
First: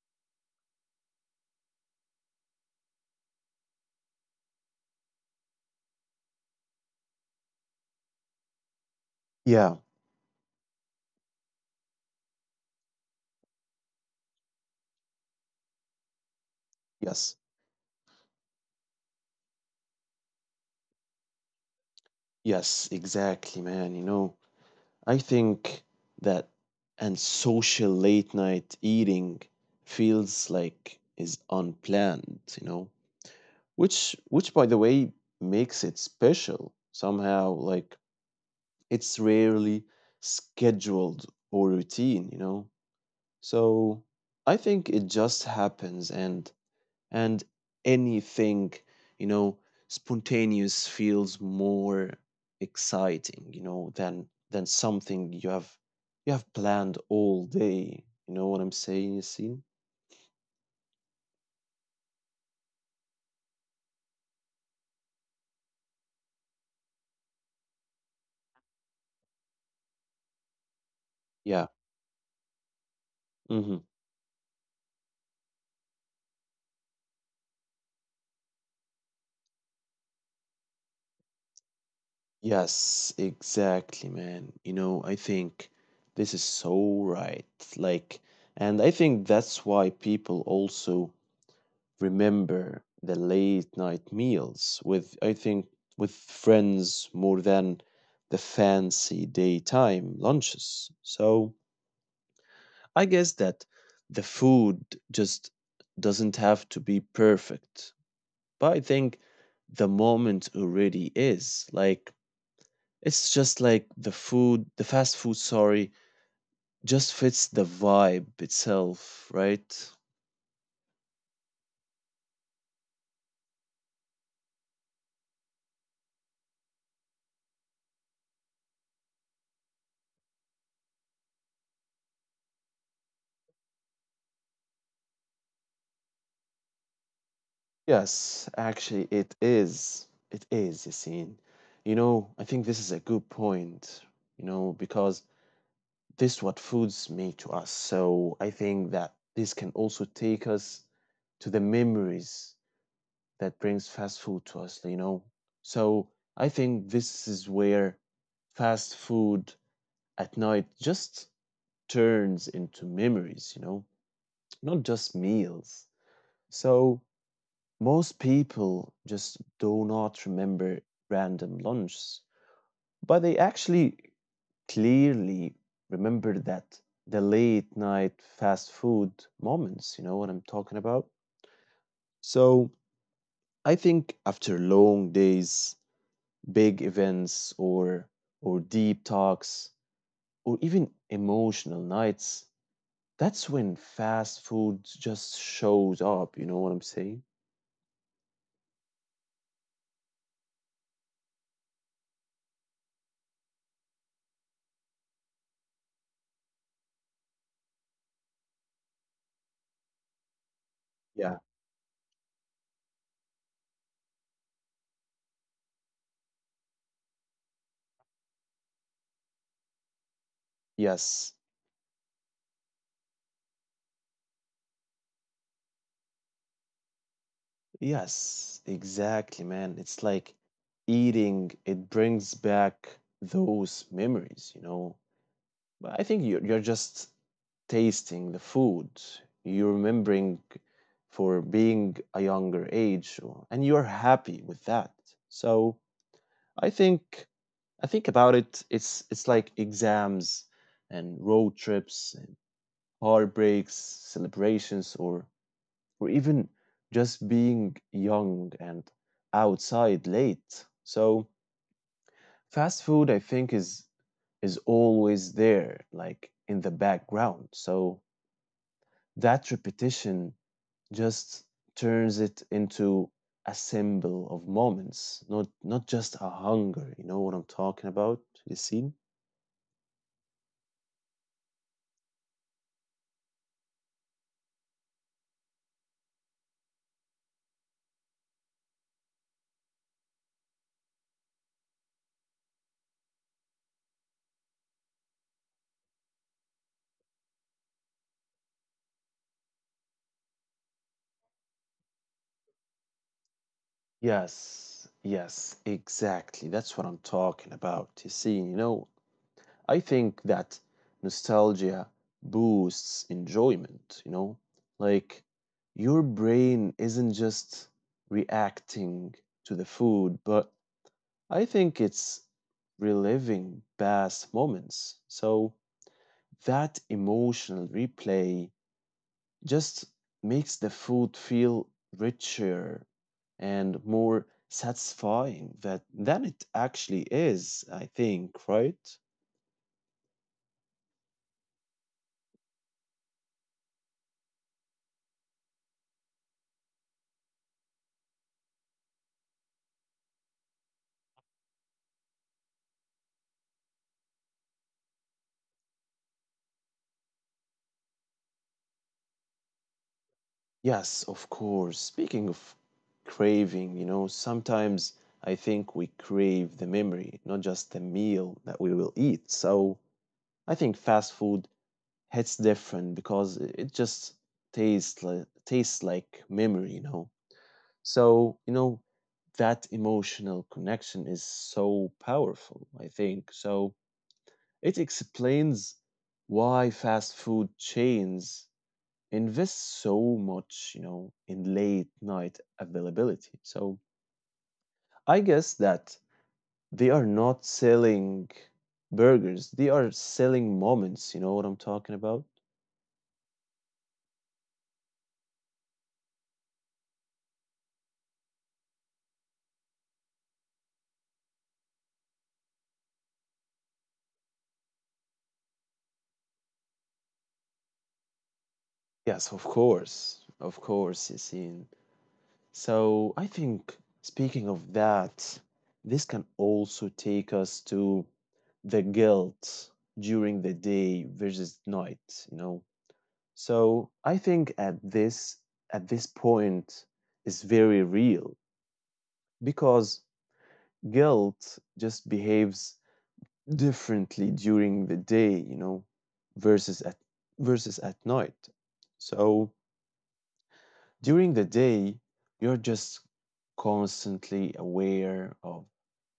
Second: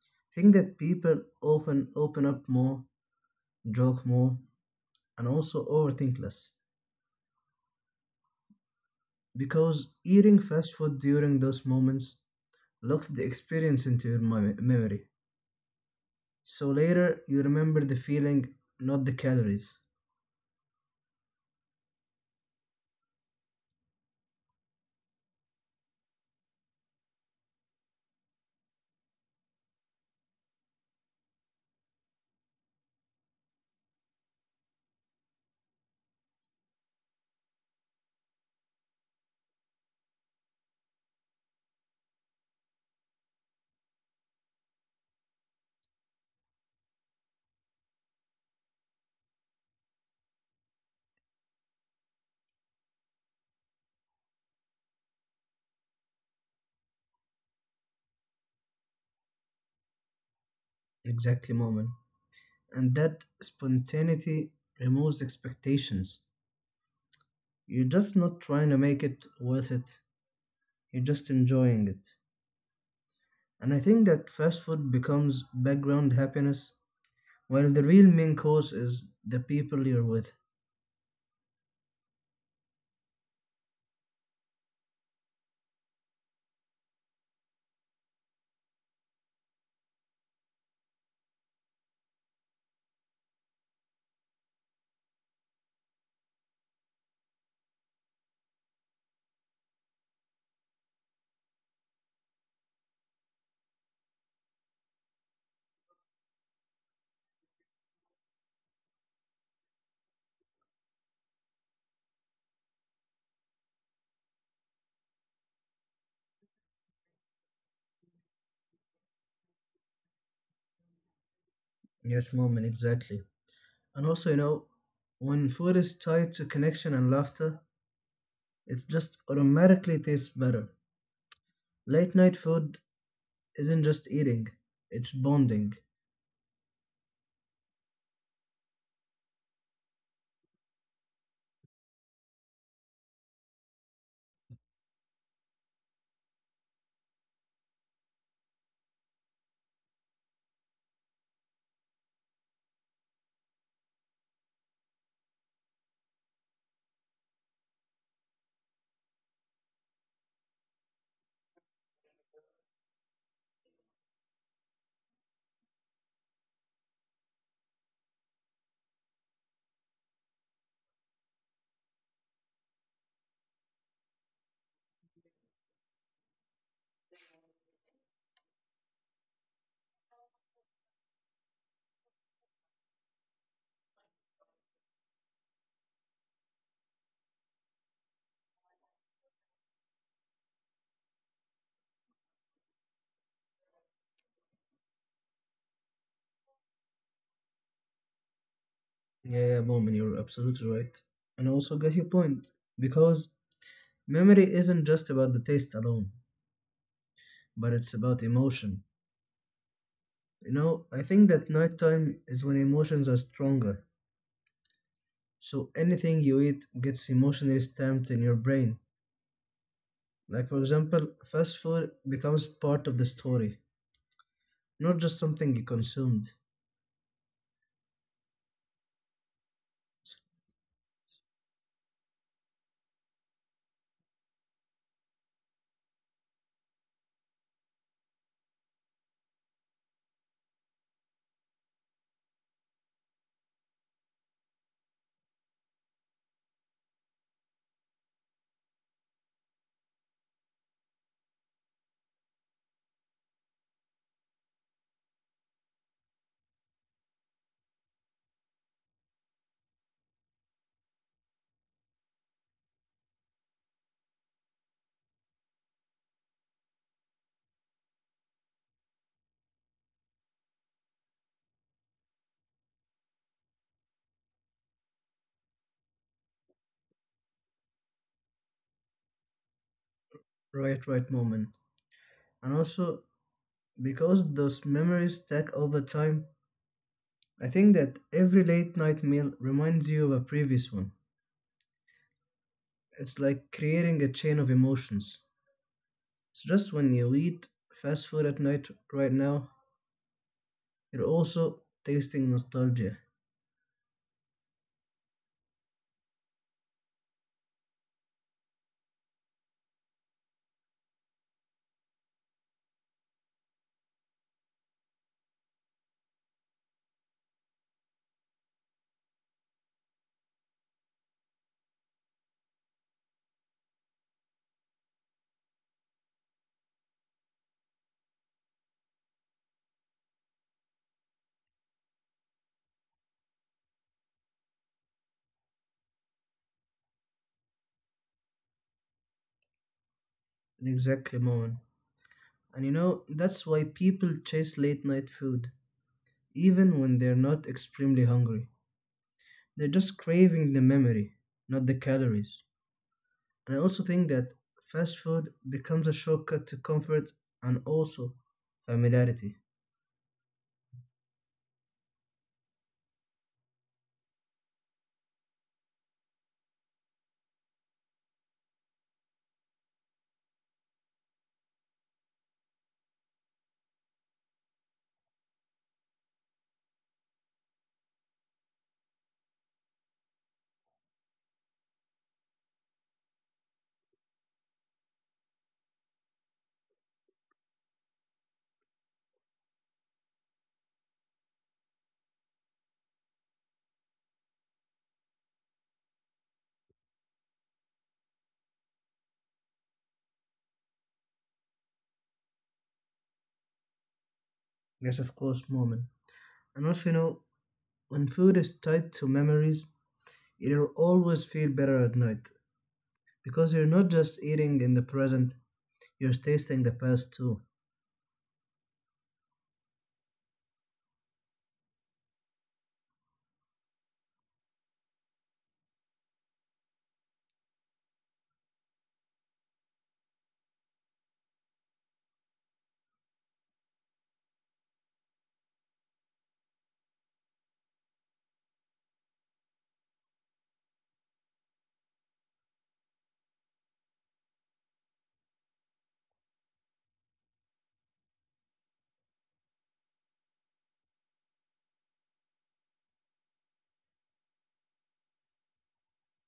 Speaker 2: I think that people often open up more, joke more, and also overthink less.
Speaker 1: Yeah.
Speaker 2: Because eating fast food during those moments locks the experience into your memory. So
Speaker 1: Yes.
Speaker 2: later, you remember the feeling, not the calories.
Speaker 1: Yes, exactly, man. You know, I think that and social late night eating feels like is unplanned, you know, which by the way makes it special somehow. Like it's rarely scheduled or routine, you know. So I think it just happens, and and anything you know, spontaneous feels more exciting, you know, than something you have planned all day. You know what I'm saying? You see?
Speaker 2: Exactly, Mom, and that spontaneity removes expectations. You're just not trying to make it worth it, you're just
Speaker 1: Yeah.
Speaker 2: enjoying it. And I
Speaker 1: Hmm.
Speaker 2: think that fast food becomes background happiness, while the real main cause is the people you're with.
Speaker 1: Yes, exactly, man. You know, I think this is so right. Like and I think that's why people also remember the late night meals with, I think, with friends more than the fancy daytime lunches. So I guess that the food just doesn't have to be perfect. But I think the moment already is like it's just like the food, the fast food, sorry, just fits the vibe itself, right?
Speaker 2: Yes, moment, exactly. And also, you know, when food is tied to connection and laughter, it just automatically tastes better. Late night food isn't just eating, it's bonding.
Speaker 1: Yes, actually, it is. It is, Yassine. You know, I think this is a good point, you know, because this is what foods make to us. So I think that this can also take us to the memories that brings fast food to us, you know. So I think this is where fast food at night just turns into memories, you know, not just meals. So most people just do not remember random lunches, but they actually clearly remember that the late night fast food moments, you know what I'm talking about? So I think after long days, big events or deep talks or even emotional nights, that's when fast food just shows up, you know what I'm saying?
Speaker 2: Yeah, yeah, Moment, you're absolutely right. And I also get your point, because memory isn't just about the taste alone, but it's about emotion. You know, I think that
Speaker 1: Yeah.
Speaker 2: nighttime is when emotions are stronger. So anything you eat gets emotionally stamped in your brain. Like, for example,
Speaker 1: Yes.
Speaker 2: fast food becomes part of the story, not just something you consumed.
Speaker 1: Yes, exactly, man. It's like eating, it brings back those memories, you know. But I think you're just tasting the food, you're remembering for being a younger age, or- and you're happy with that. So I think I think about it, it's like exams and road trips and heartbreaks, celebrations, or even just being young and outside late. So fast food, I think, is always there, like in the background. So that repetition just turns it into a symbol of moments, not just a hunger. You know what I'm talking about, Yassine?
Speaker 2: Right, right, Moment. And also, because those memories stack over time, I think that every late night meal reminds you of a previous one. It's like creating a chain of emotions. It's just when you eat fast food at night right now, you're also tasting nostalgia,
Speaker 1: Yes, yes, exactly. That's what I'm talking about, Yassine. You know, I think that nostalgia boosts enjoyment, you know? Like your brain isn't just reacting to the food, but I think it's reliving past moments. So that emotional replay just makes the food feel richer and more satisfying that than it actually is, I think, right?
Speaker 2: at the exact moment. And you know, that's why people chase late night food, even when they're not extremely hungry. They're just craving the memory, not the calories. And I also think that fast food becomes a shortcut to comfort and also familiarity.
Speaker 1: Yes, of course. Speaking of craving, you know, sometimes I think we crave the memory, not just the meal that we will eat. So I think fast food hits different because I- it just tastes like memory, you know. So, you know, that emotional connection is so powerful, I think. So it explains why fast food chains invest so much, you know, in late night availability. So I guess that they are not selling burgers, they are selling moments. You know what I'm talking about?
Speaker 2: Yes, of course, moment. And also, you know, when food is tied to memories, you'll always feel better at night because you're not just eating in the present, you're tasting the past too.
Speaker 1: Yes, of course. Of course, Yasin. So I think, speaking of that, this can also take us to the guilt during the day versus night, you know? So I think at this point is very real because guilt just behaves differently during the day, you know, versus at versus at night. So during the day, you're just constantly aware of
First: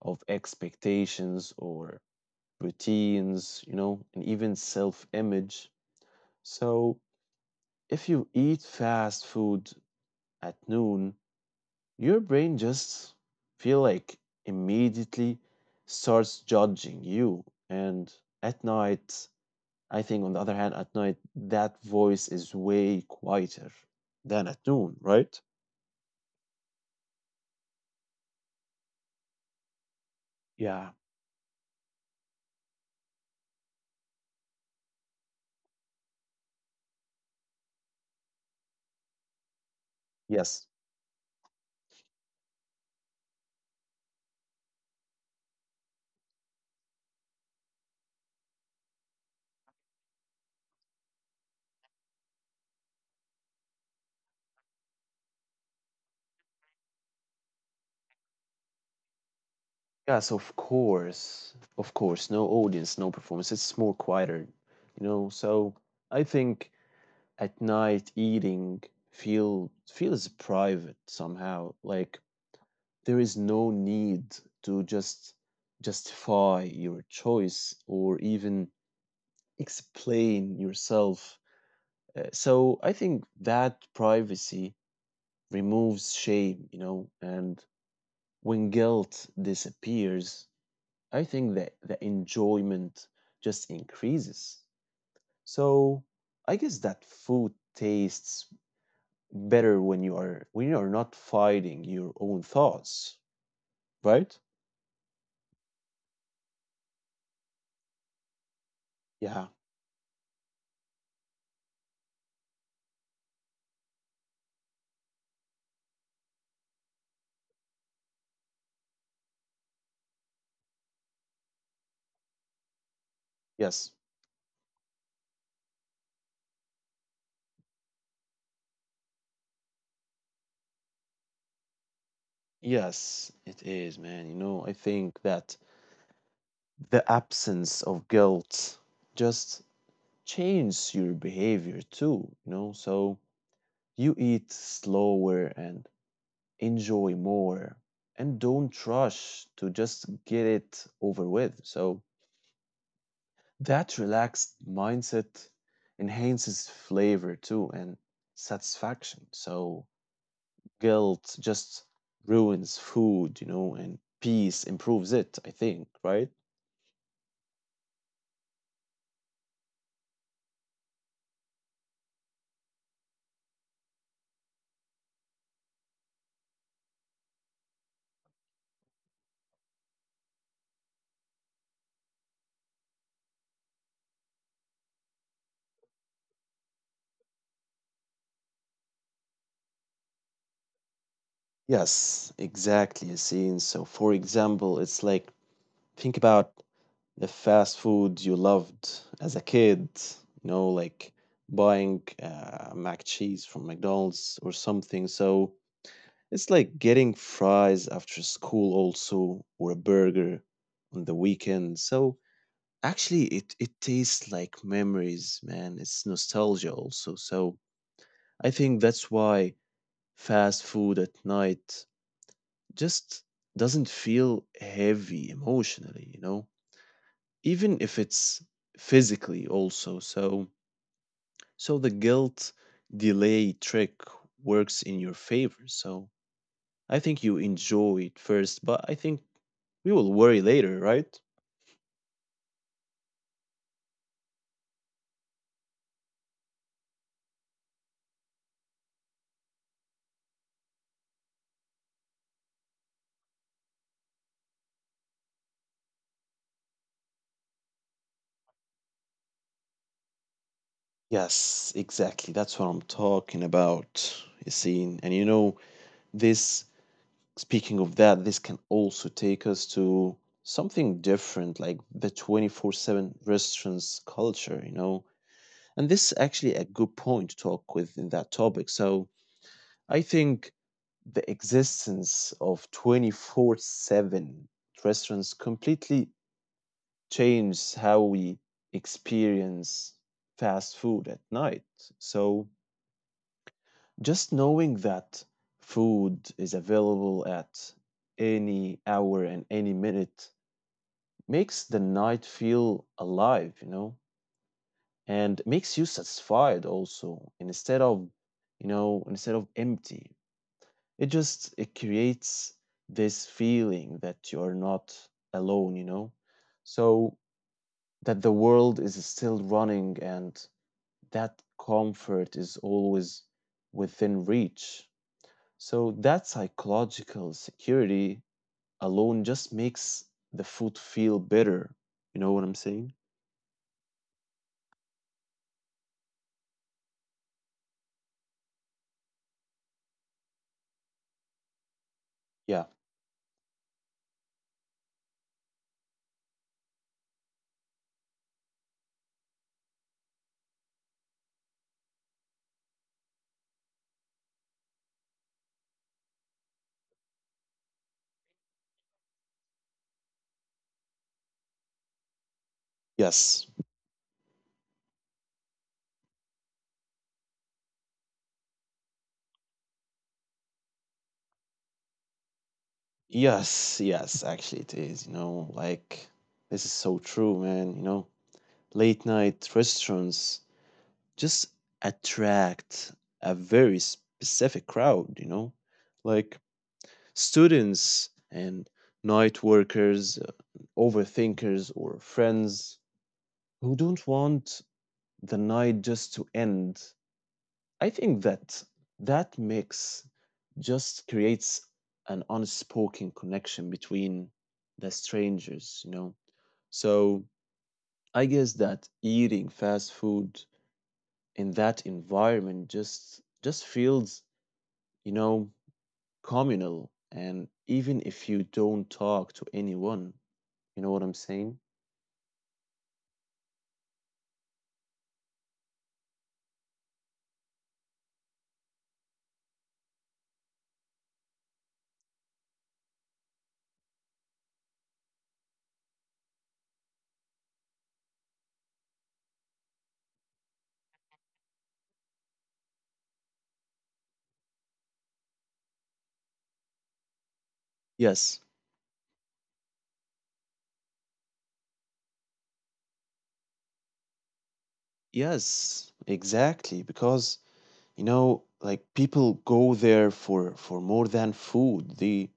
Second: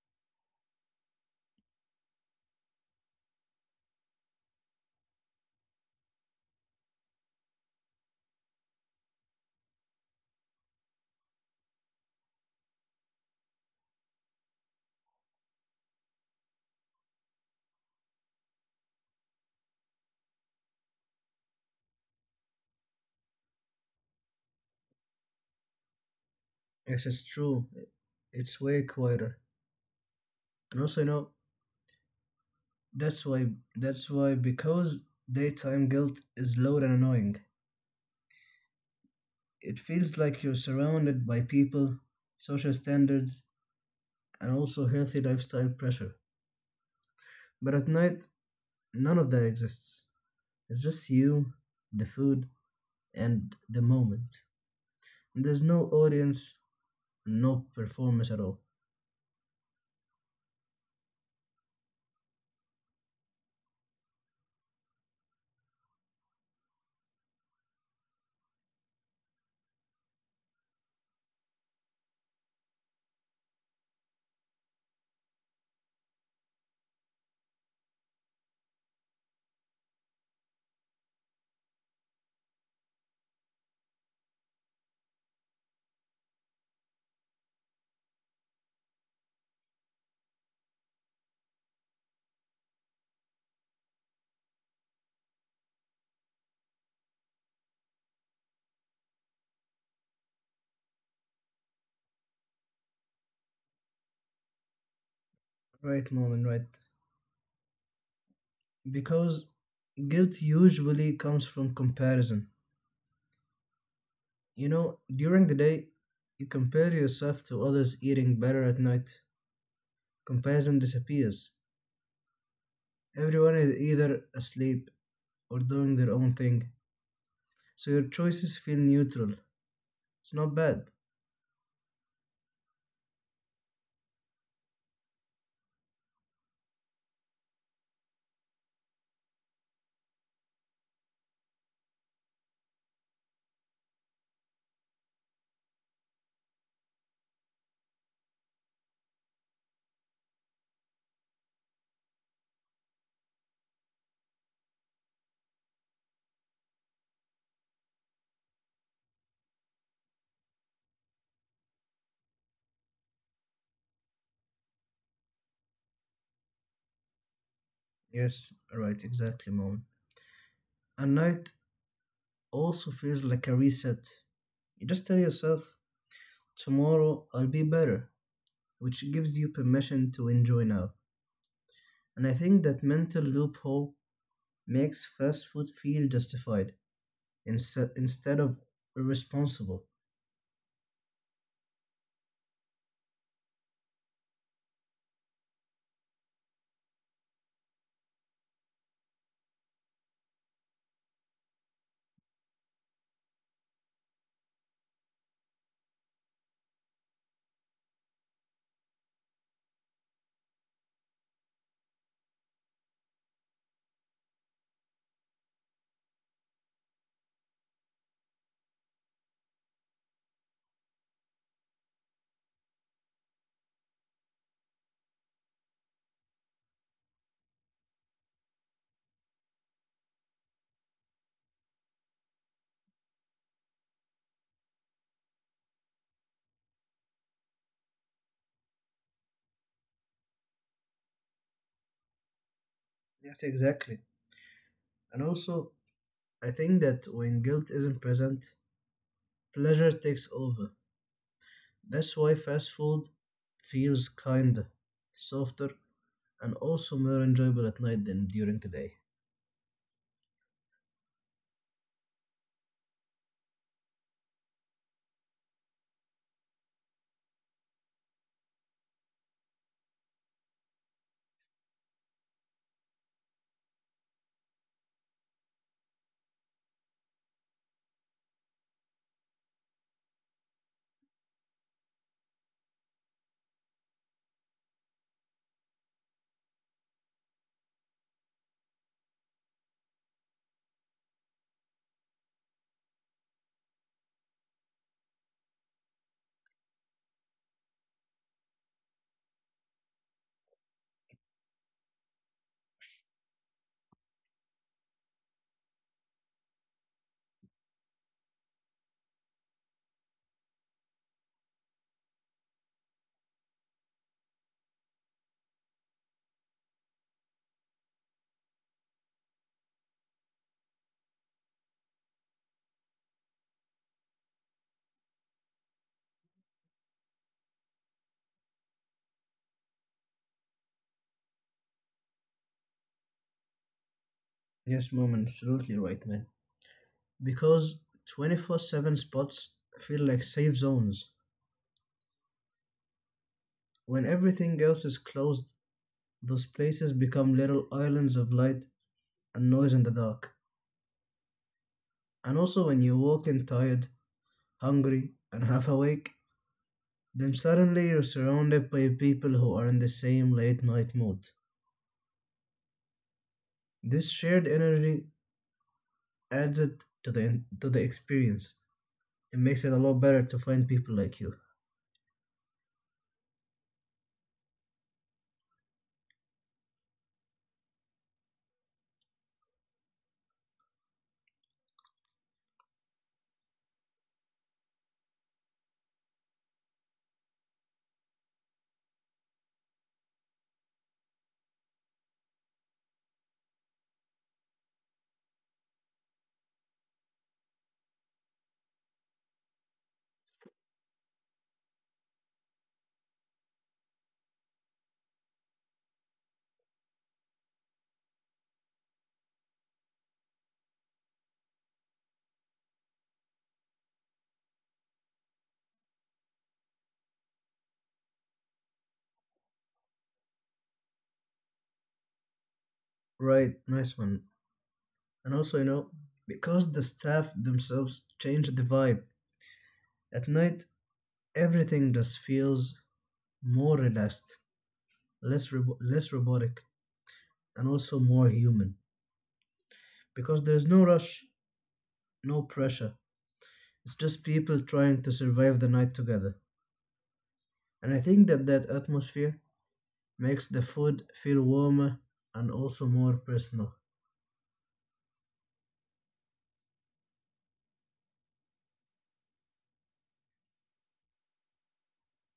Speaker 1: expectations or routines, you know, and even self-image. So if you eat fast food at noon, your brain just feel like immediately starts judging you, and at night, I think, on the other hand, at night that voice is way quieter than at noon, right?
Speaker 2: Yes, it's true. It's way quieter. And
Speaker 1: Yeah.
Speaker 2: also, you know, that's why that's why because daytime guilt is loud and annoying. It feels like you're
Speaker 1: Yes,
Speaker 2: surrounded by people, social standards, and also healthy lifestyle pressure. But at night, none of that exists. It's just you, the food, and the moment. And there's no audience, no performance at all.
Speaker 1: yes, of course, of course, no audience, no performance, it's more quieter, you know. So I think at night eating feels private somehow. Like there is no need to just justify your choice or even explain yourself. So I think that privacy removes shame, you know, and when guilt disappears, I think that the enjoyment just increases. So I guess that food tastes better when you are not fighting your own thoughts, right?
Speaker 2: Right, moment, right.
Speaker 1: Yeah.
Speaker 2: Because guilt usually comes from comparison. You know, during the day, you compare yourself to others eating better at night. Comparison disappears. Everyone is
Speaker 1: Yes.
Speaker 2: either asleep or doing their own thing. So your choices feel neutral. It's not bad.
Speaker 1: Yes, it is, man. You know, I think that the absence of guilt just changes your behavior too, you know? So you eat slower and enjoy more and don't rush to just get it over with. So that relaxed mindset enhances flavor too and satisfaction. So guilt just ruins food, you know, and peace improves it, I think, right?
Speaker 2: Yes, right, exactly, mom. And night also feels like a reset. You just tell yourself, tomorrow I'll be better, which gives you permission to enjoy now. And I think that mental loophole makes fast food feel justified instead of irresponsible.
Speaker 1: Yes, exactly, Yasin. So, for example, it's like think about the fast food you loved as a kid, you know, like buying mac cheese from McDonald's or something. So, it's like getting fries after school also or a burger on the weekend. So, actually it tastes like memories, man. It's nostalgia also. So, I think that's why fast food at night just doesn't feel heavy emotionally, you know, even if it's physically also. So the guilt delay trick works in your favor. So, I think you enjoy it first, but I think we will worry later, right?
Speaker 2: Yes, exactly. And also, I think that when guilt isn't present, pleasure takes over. That's why fast food feels kinder, softer, and also more enjoyable at night than during the day.
Speaker 1: Yes, exactly. That's what I'm talking about, Yassine. And you know, this speaking of that, this can also take us to something different, like the 24/7 restaurants culture, you know. And this is actually a good point to talk with in that topic. So I think the existence of 24/7 restaurants completely changes how we experience fast food at night. So just knowing that food is available at any hour and any minute makes the night feel alive, you know, and makes you satisfied also instead of, you know, instead of empty. It just it creates this feeling that you are not alone, you know. So that the world is still running and that comfort is always within reach. So that psychological security alone just makes the food feel better. You know what I'm saying?
Speaker 2: Yes, mom, absolutely right, man. Because 24/7 spots feel like safe zones.
Speaker 1: Yeah.
Speaker 2: When everything else is closed, those places become little islands of light and noise in the dark. And also, when you walk in tired, hungry, and half awake, then suddenly you're surrounded by people who are in the same late night mood.
Speaker 1: Yes.
Speaker 2: This shared energy adds it to the experience. It makes it a lot better to find people like you.
Speaker 1: Yes, yes, actually it is, you know, like this is so true, man, you know. Late night restaurants just attract a very specific crowd, you know, like students and night workers, overthinkers or friends who don't want the night just to end. I think that that mix just creates an unspoken connection between the strangers, you know. So I guess that eating fast food in that environment just feels, you know, communal and even if you don't talk to anyone, you know what I'm saying?
Speaker 2: Right, nice one. And also, you know, because the staff themselves change the vibe at night, everything just feels more relaxed, less robotic, and also more human because there's no rush, no pressure. It's just people trying to survive the night together. And I think
Speaker 1: Yes.
Speaker 2: that that atmosphere makes the food feel warmer and also more personal.
Speaker 1: Yes, exactly because you know like people go there for more than food. They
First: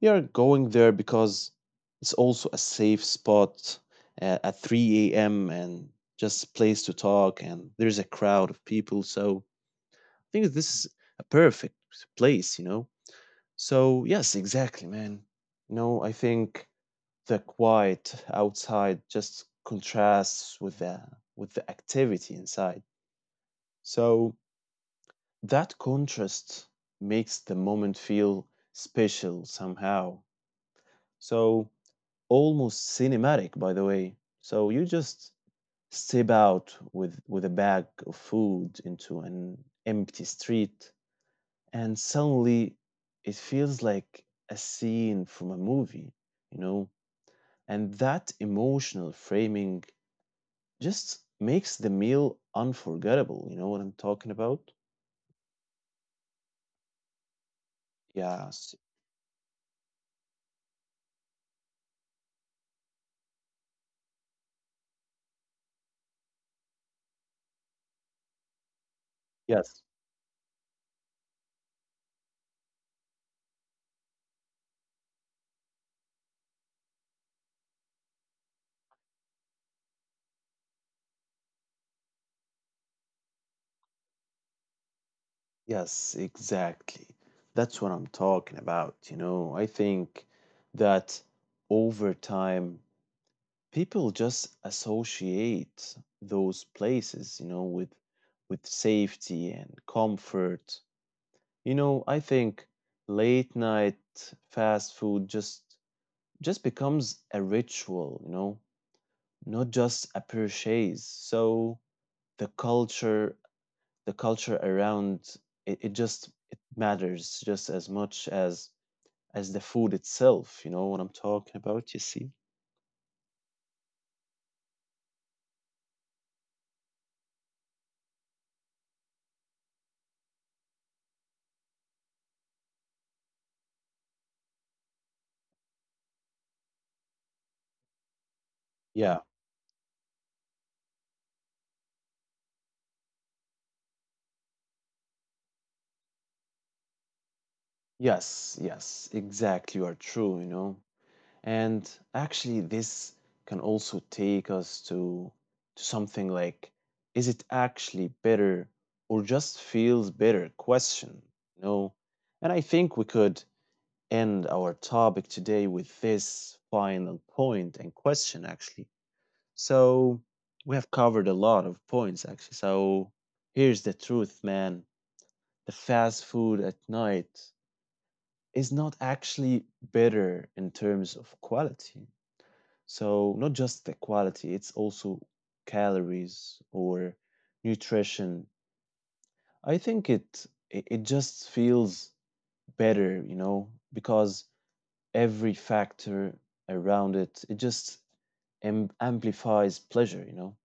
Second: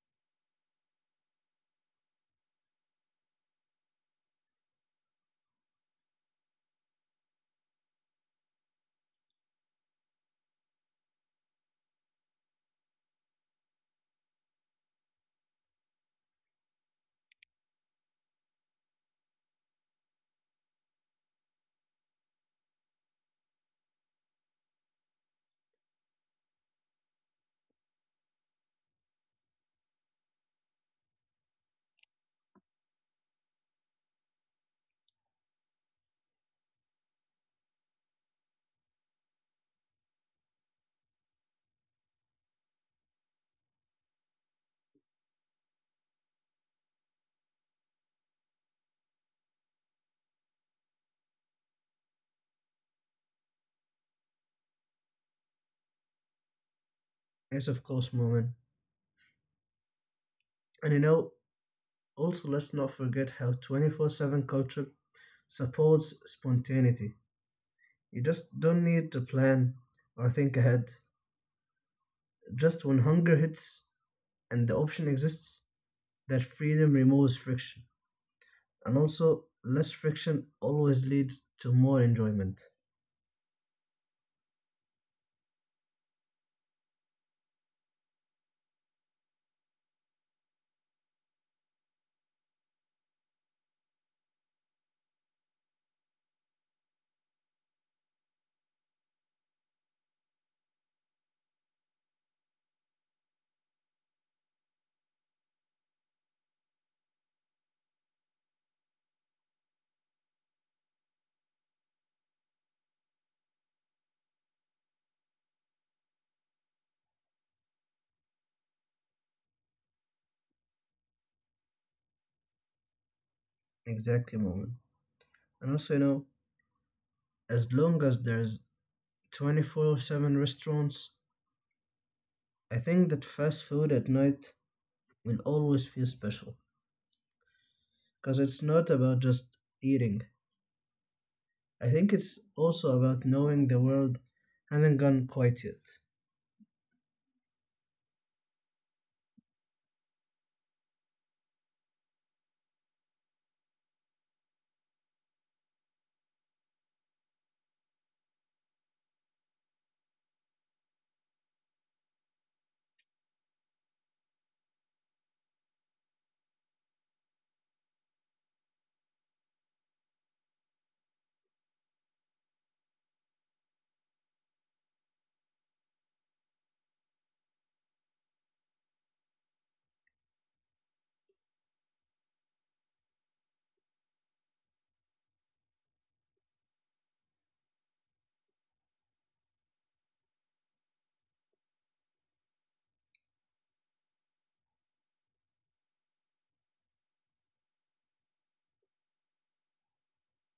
Speaker 1: We are going there because it's also a safe spot at 3 a.m. and just a place to talk, and there's a crowd of people. So I think this is a perfect place, you know. So yes, exactly, man. You know, I think the quiet outside just contrasts with the activity inside. So that contrast makes the moment feel special somehow. So almost cinematic, by the way. So you just step out with a bag of food into an empty street, and suddenly it feels like a scene from a movie, you know? And that emotional framing just makes the meal unforgettable. You know what I'm talking about?
Speaker 2: Yes, of course, moment.
Speaker 1: Yes,
Speaker 2: And you know, also let's not forget how 24/7 culture supports spontaneity. You just don't need to
Speaker 1: yes,
Speaker 2: plan or think ahead. Just when hunger hits and the option exists, that freedom removes friction. And also, less friction always leads to more enjoyment.
Speaker 1: yes, exactly. That's what I'm talking about. You know, I think that over time, people just associate those places, you know, with safety and comfort. You know, I think late night fast food just becomes a ritual, you know, not just a purchase. So the culture the culture around it, it just it matters just as much as the food itself. You know what I'm talking about? You see?
Speaker 2: Exactly, moment. And also, you know, as long as there's 24/7 restaurants, I think that fast food at night will always feel special because it's not
Speaker 1: Yeah.
Speaker 2: about just eating. I think it's also about knowing the world hasn't gone quite yet.
Speaker 1: Yes. Yes, exactly, you are true, you know. And actually, this can also take us to something like, is it actually better or just feels better question, you know? And I think we could end our topic today with this final point and question, actually. So, we have covered a lot of points, actually. So, here's the truth, man, the fast food at night is not actually better in terms of quality. So not just the quality, it's also calories or nutrition. I think it just feels better, you know, because every factor around it just amplifies pleasure, you know.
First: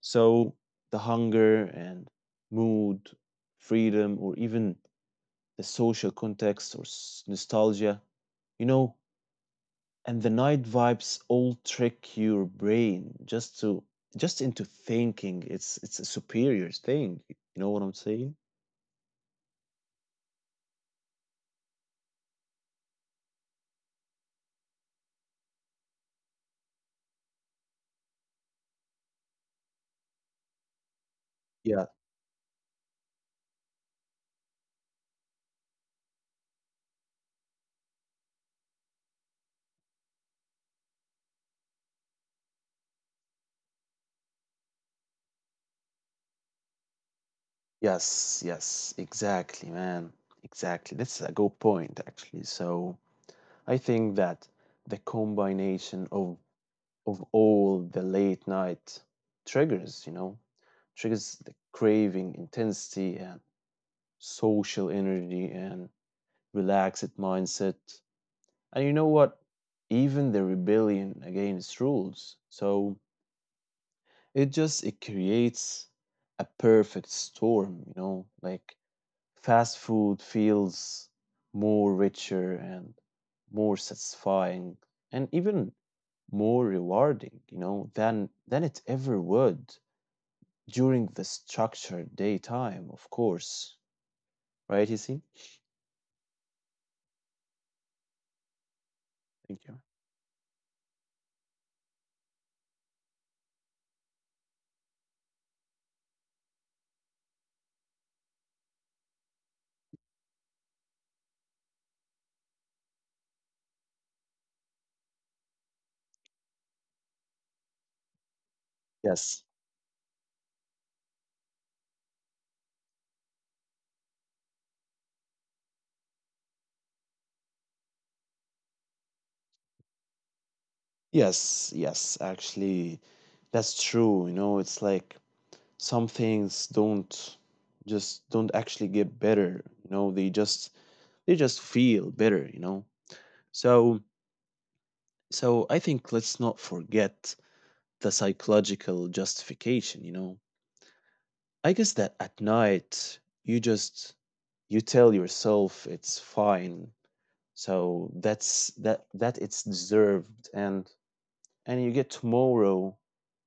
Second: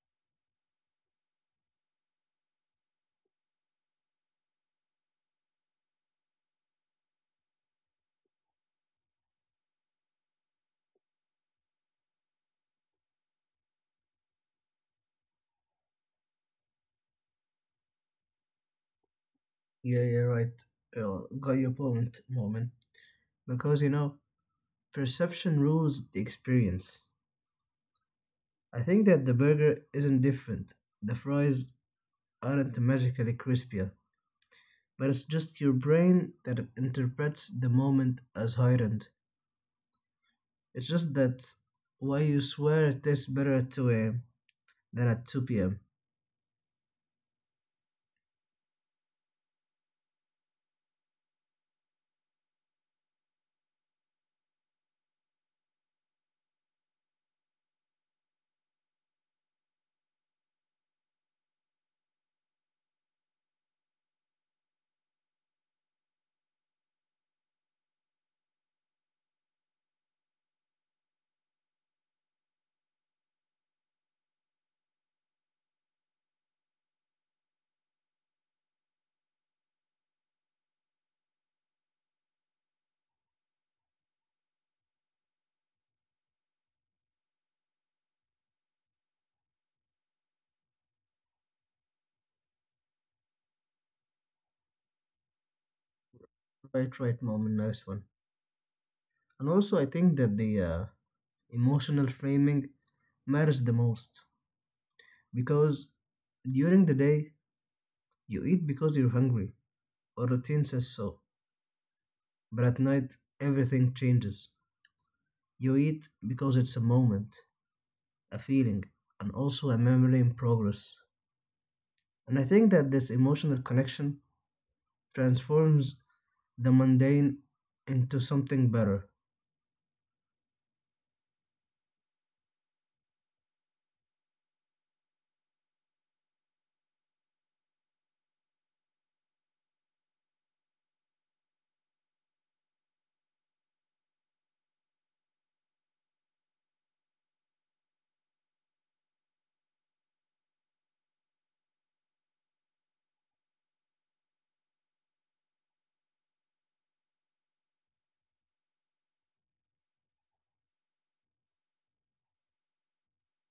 Speaker 1: So the hunger and mood, freedom, or even the social context or nostalgia, you know, and the night vibes all trick your brain just to just into thinking it's a superior thing. You know what I'm saying?
Speaker 2: Yeah, yeah, right. Yeah, got your point, moment. Because you know, perception rules the experience. I think that the burger isn't different. The fries
Speaker 1: Yeah.
Speaker 2: aren't magically crispier, but it's just your brain that interprets the moment as heightened. It's just that why you swear it tastes better at 2 a.m. than at 2 p.m.
Speaker 1: Yes. Yes. Exactly, man. Exactly. That's a good point, actually. So I think that the combination of all the late night triggers, you know, triggers the craving, intensity, and social energy and relaxed mindset. And you know what? Even the rebellion against rules. So it just it creates a perfect storm, you know, like fast food feels more richer and more satisfying and even more rewarding, you know, than it ever would during the structured daytime, of course. Right, you see?
Speaker 2: Right, right, moment, nice one. And
Speaker 1: Thank
Speaker 2: also, I
Speaker 1: you.
Speaker 2: think that the emotional framing matters the most because during the day you eat because you're hungry, or routine says so. But at night, everything changes. You eat because it's a moment, a feeling, and
Speaker 1: Yes.
Speaker 2: also a memory in progress. And I think that this emotional connection transforms the mundane into something better.
Speaker 1: Yes, yes, actually that's true. You know, it's like some things don't just don't actually get better, you know, they just feel better, you know. So so I think let's not forget the psychological justification, you know. I guess that at night you just you tell yourself it's fine, so that it's deserved and you get tomorrow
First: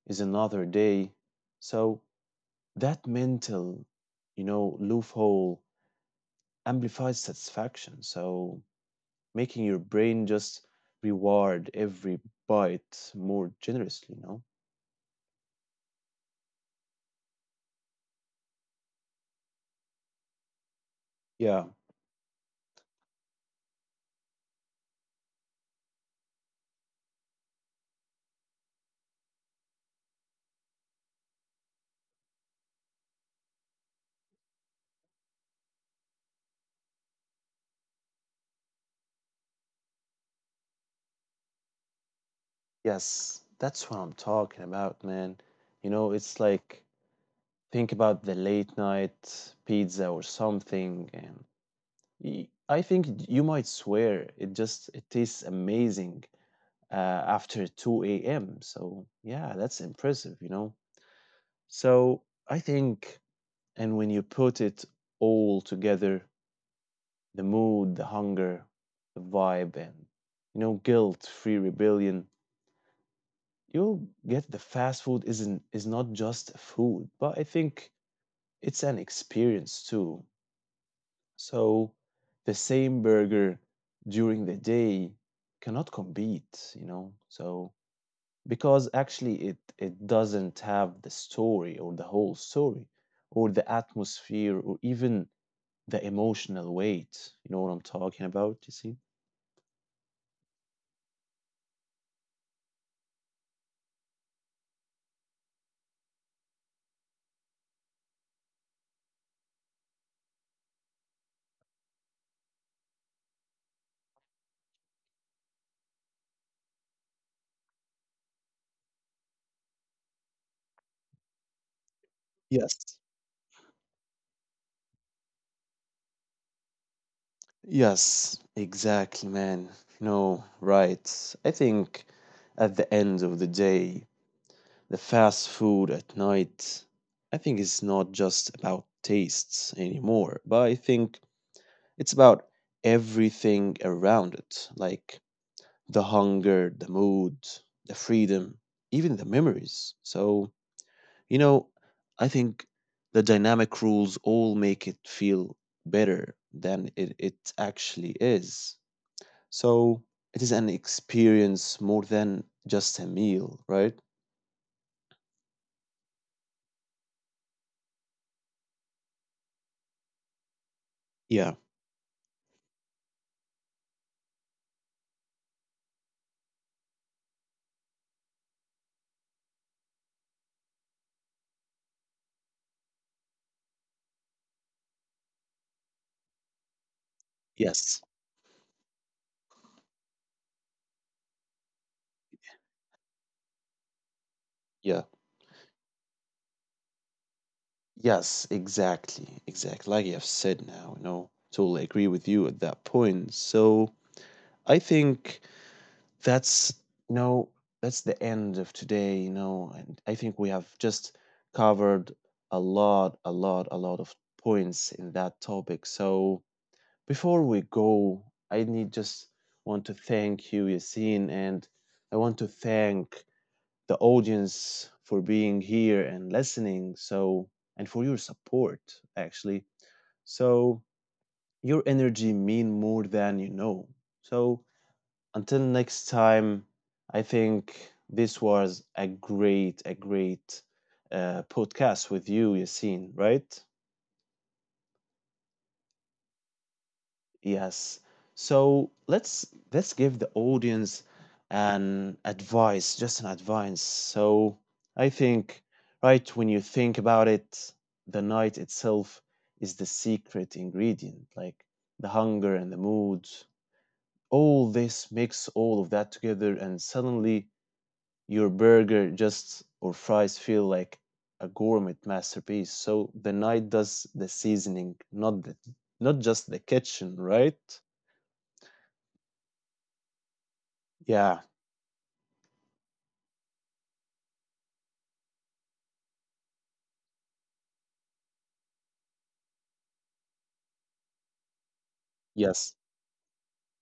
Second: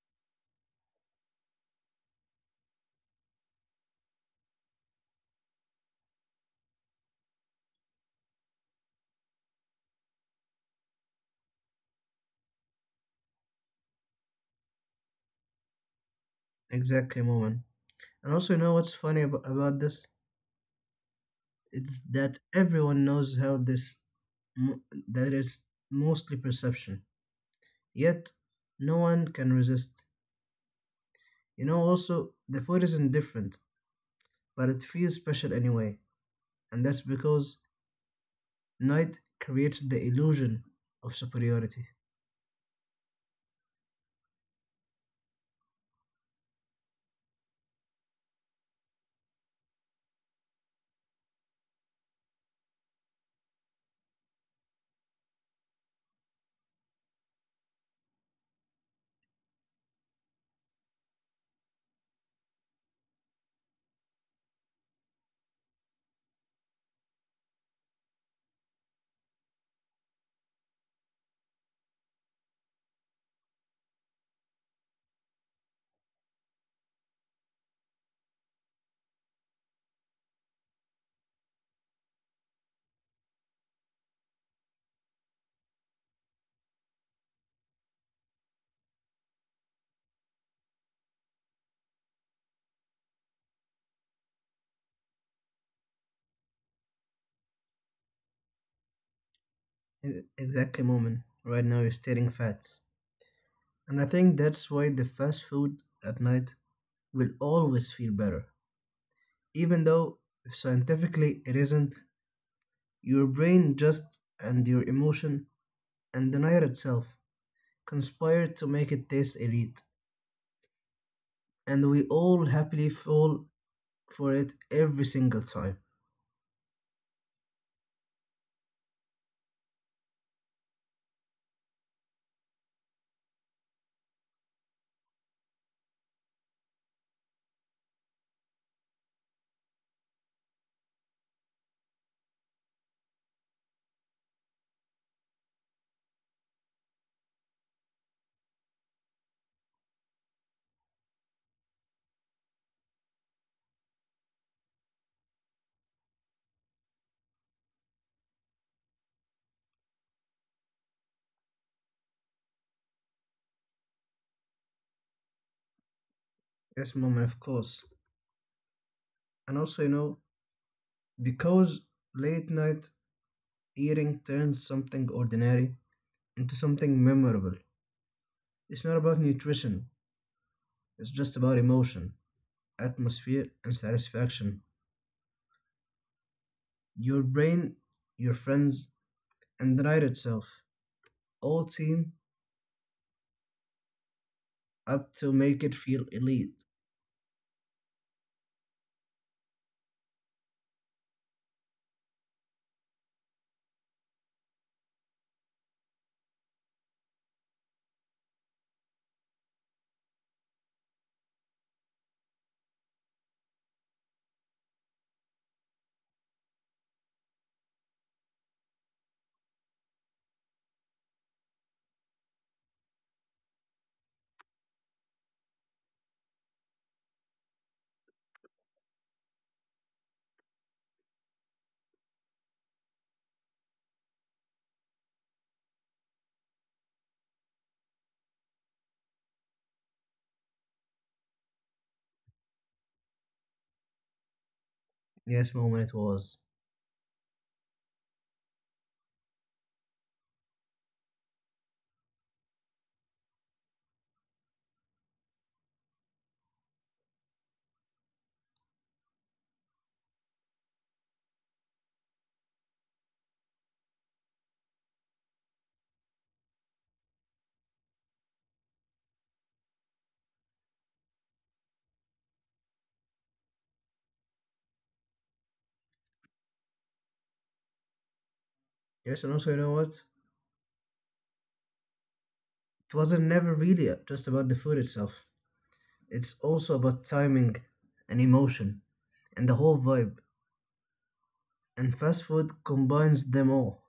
Speaker 1: is another day. So that mental, you know, loophole amplifies satisfaction. So making your brain just reward every bite more generously, you know?
Speaker 2: Exactly, moment. And also, you know what's funny about this?
Speaker 1: Yeah.
Speaker 2: It's that everyone knows how mo- that it's mostly perception. Yet, no one can resist. You know, also, the food is indifferent, but it feels special anyway. And that's because night creates the illusion of superiority.
Speaker 1: Yes, that's what I'm talking about, man. You know, it's like think about the late night pizza or something, and I think you might swear it just it tastes amazing after 2 a.m. So yeah, that's impressive, you know. So I think, and when you put it all together, the mood, the hunger, the vibe, and you know, guilt-free rebellion, you'll get the fast food isn't is not just food, but I think it's an experience too. So the same burger during the day cannot compete, you know. So because actually it doesn't have the story or the whole story or the atmosphere or even the emotional weight. You know what I'm talking about? You see?
Speaker 2: Exactly, moment. Right now, you're stating facts. And I think that's why the fast food at night will always feel better. Even though scientifically it isn't, your brain just and your emotion and the night itself conspire to make it taste elite. And we all
Speaker 1: Yes.
Speaker 2: happily fall for it every single time.
Speaker 1: Yes, exactly, man. No, right. I think at the end of the day, the fast food at night, I think it's not just about tastes anymore, but I think it's about everything around it, like the hunger, the mood, the freedom, even the memories. So, you know, I think the dynamic rules all make it feel better than it actually is. So, it is an experience more than just a meal, right?
Speaker 2: Yes, moment, of course. And also, you know,
Speaker 1: Yeah.
Speaker 2: because late night eating turns something ordinary into something memorable. It's not about nutrition, it's just about emotion, atmosphere, and satisfaction. Your brain,
Speaker 1: Yes.
Speaker 2: your friends, and the night itself all team
Speaker 1: Yeah.
Speaker 2: up to make it feel elite.
Speaker 1: Yes, exactly. Exactly. Like you have said now, you know, totally agree with you at that point. So I think that's no, that's the end of today, you know, and I think we have just covered a lot of points in that topic. So before we go, I need just want to thank you, Yassine, and I want to thank the audience for being here and listening. So and for your support, actually. So your energy mean more than you know. So until next time, I think this was a great podcast with you, Yassine, right?
Speaker 2: Yes, moment it was.
Speaker 1: Yes. So let's give the audience an advice, just an advice. So I think, right, when you think about it, the night itself is the secret ingredient, like the hunger and the mood. All this mix all of that together, and suddenly your burger just or fries feel like a gourmet masterpiece. So the night does the seasoning, not the not just the kitchen, right?
Speaker 2: Yes, and also, you know what?
Speaker 1: Yeah.
Speaker 2: It wasn't never really just about the food itself, it's also about timing and emotion and the whole vibe. And fast food
Speaker 1: Yes.
Speaker 2: combines them all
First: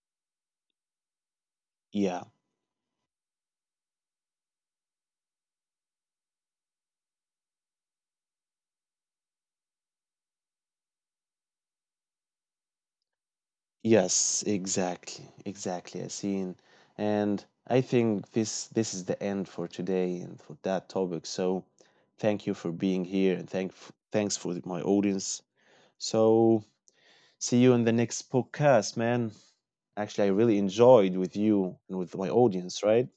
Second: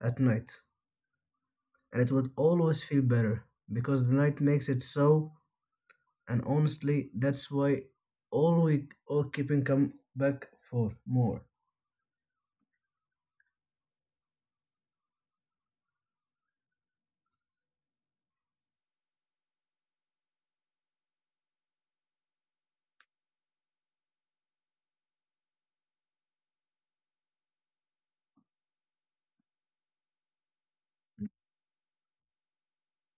Speaker 2: at night, and it
Speaker 1: Yeah.
Speaker 2: would always feel better because the night makes it so. And honestly, that's why all we all keeping come back for more.
Speaker 1: Yes, exactly. Exactly, I Yasin. And I think this is the end for today and for that topic. So thank you for being here and thanks for my audience. So see you in the next podcast, man. Actually I really enjoyed with you and with my audience, right?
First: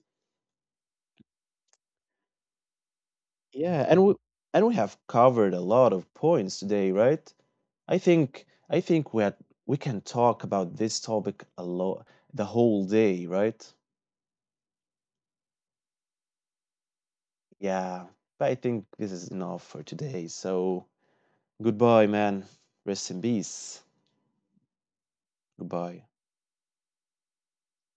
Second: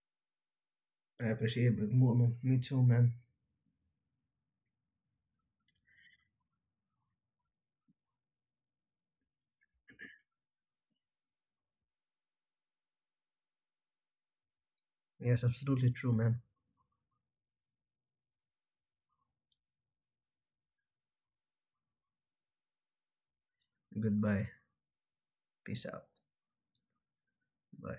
Speaker 2: I appreciate it more, man. Me too, man.
Speaker 1: Yeah, and we have covered a lot of points today, right? I think we had, we can talk about this topic a lot the whole day, right?
Speaker 2: Yes, absolutely true, man.
Speaker 1: Yeah, but I think this is enough for today. So goodbye, man. Rest in peace.
Speaker 2: Goodbye. Peace
Speaker 1: Goodbye.
Speaker 2: out. Bye.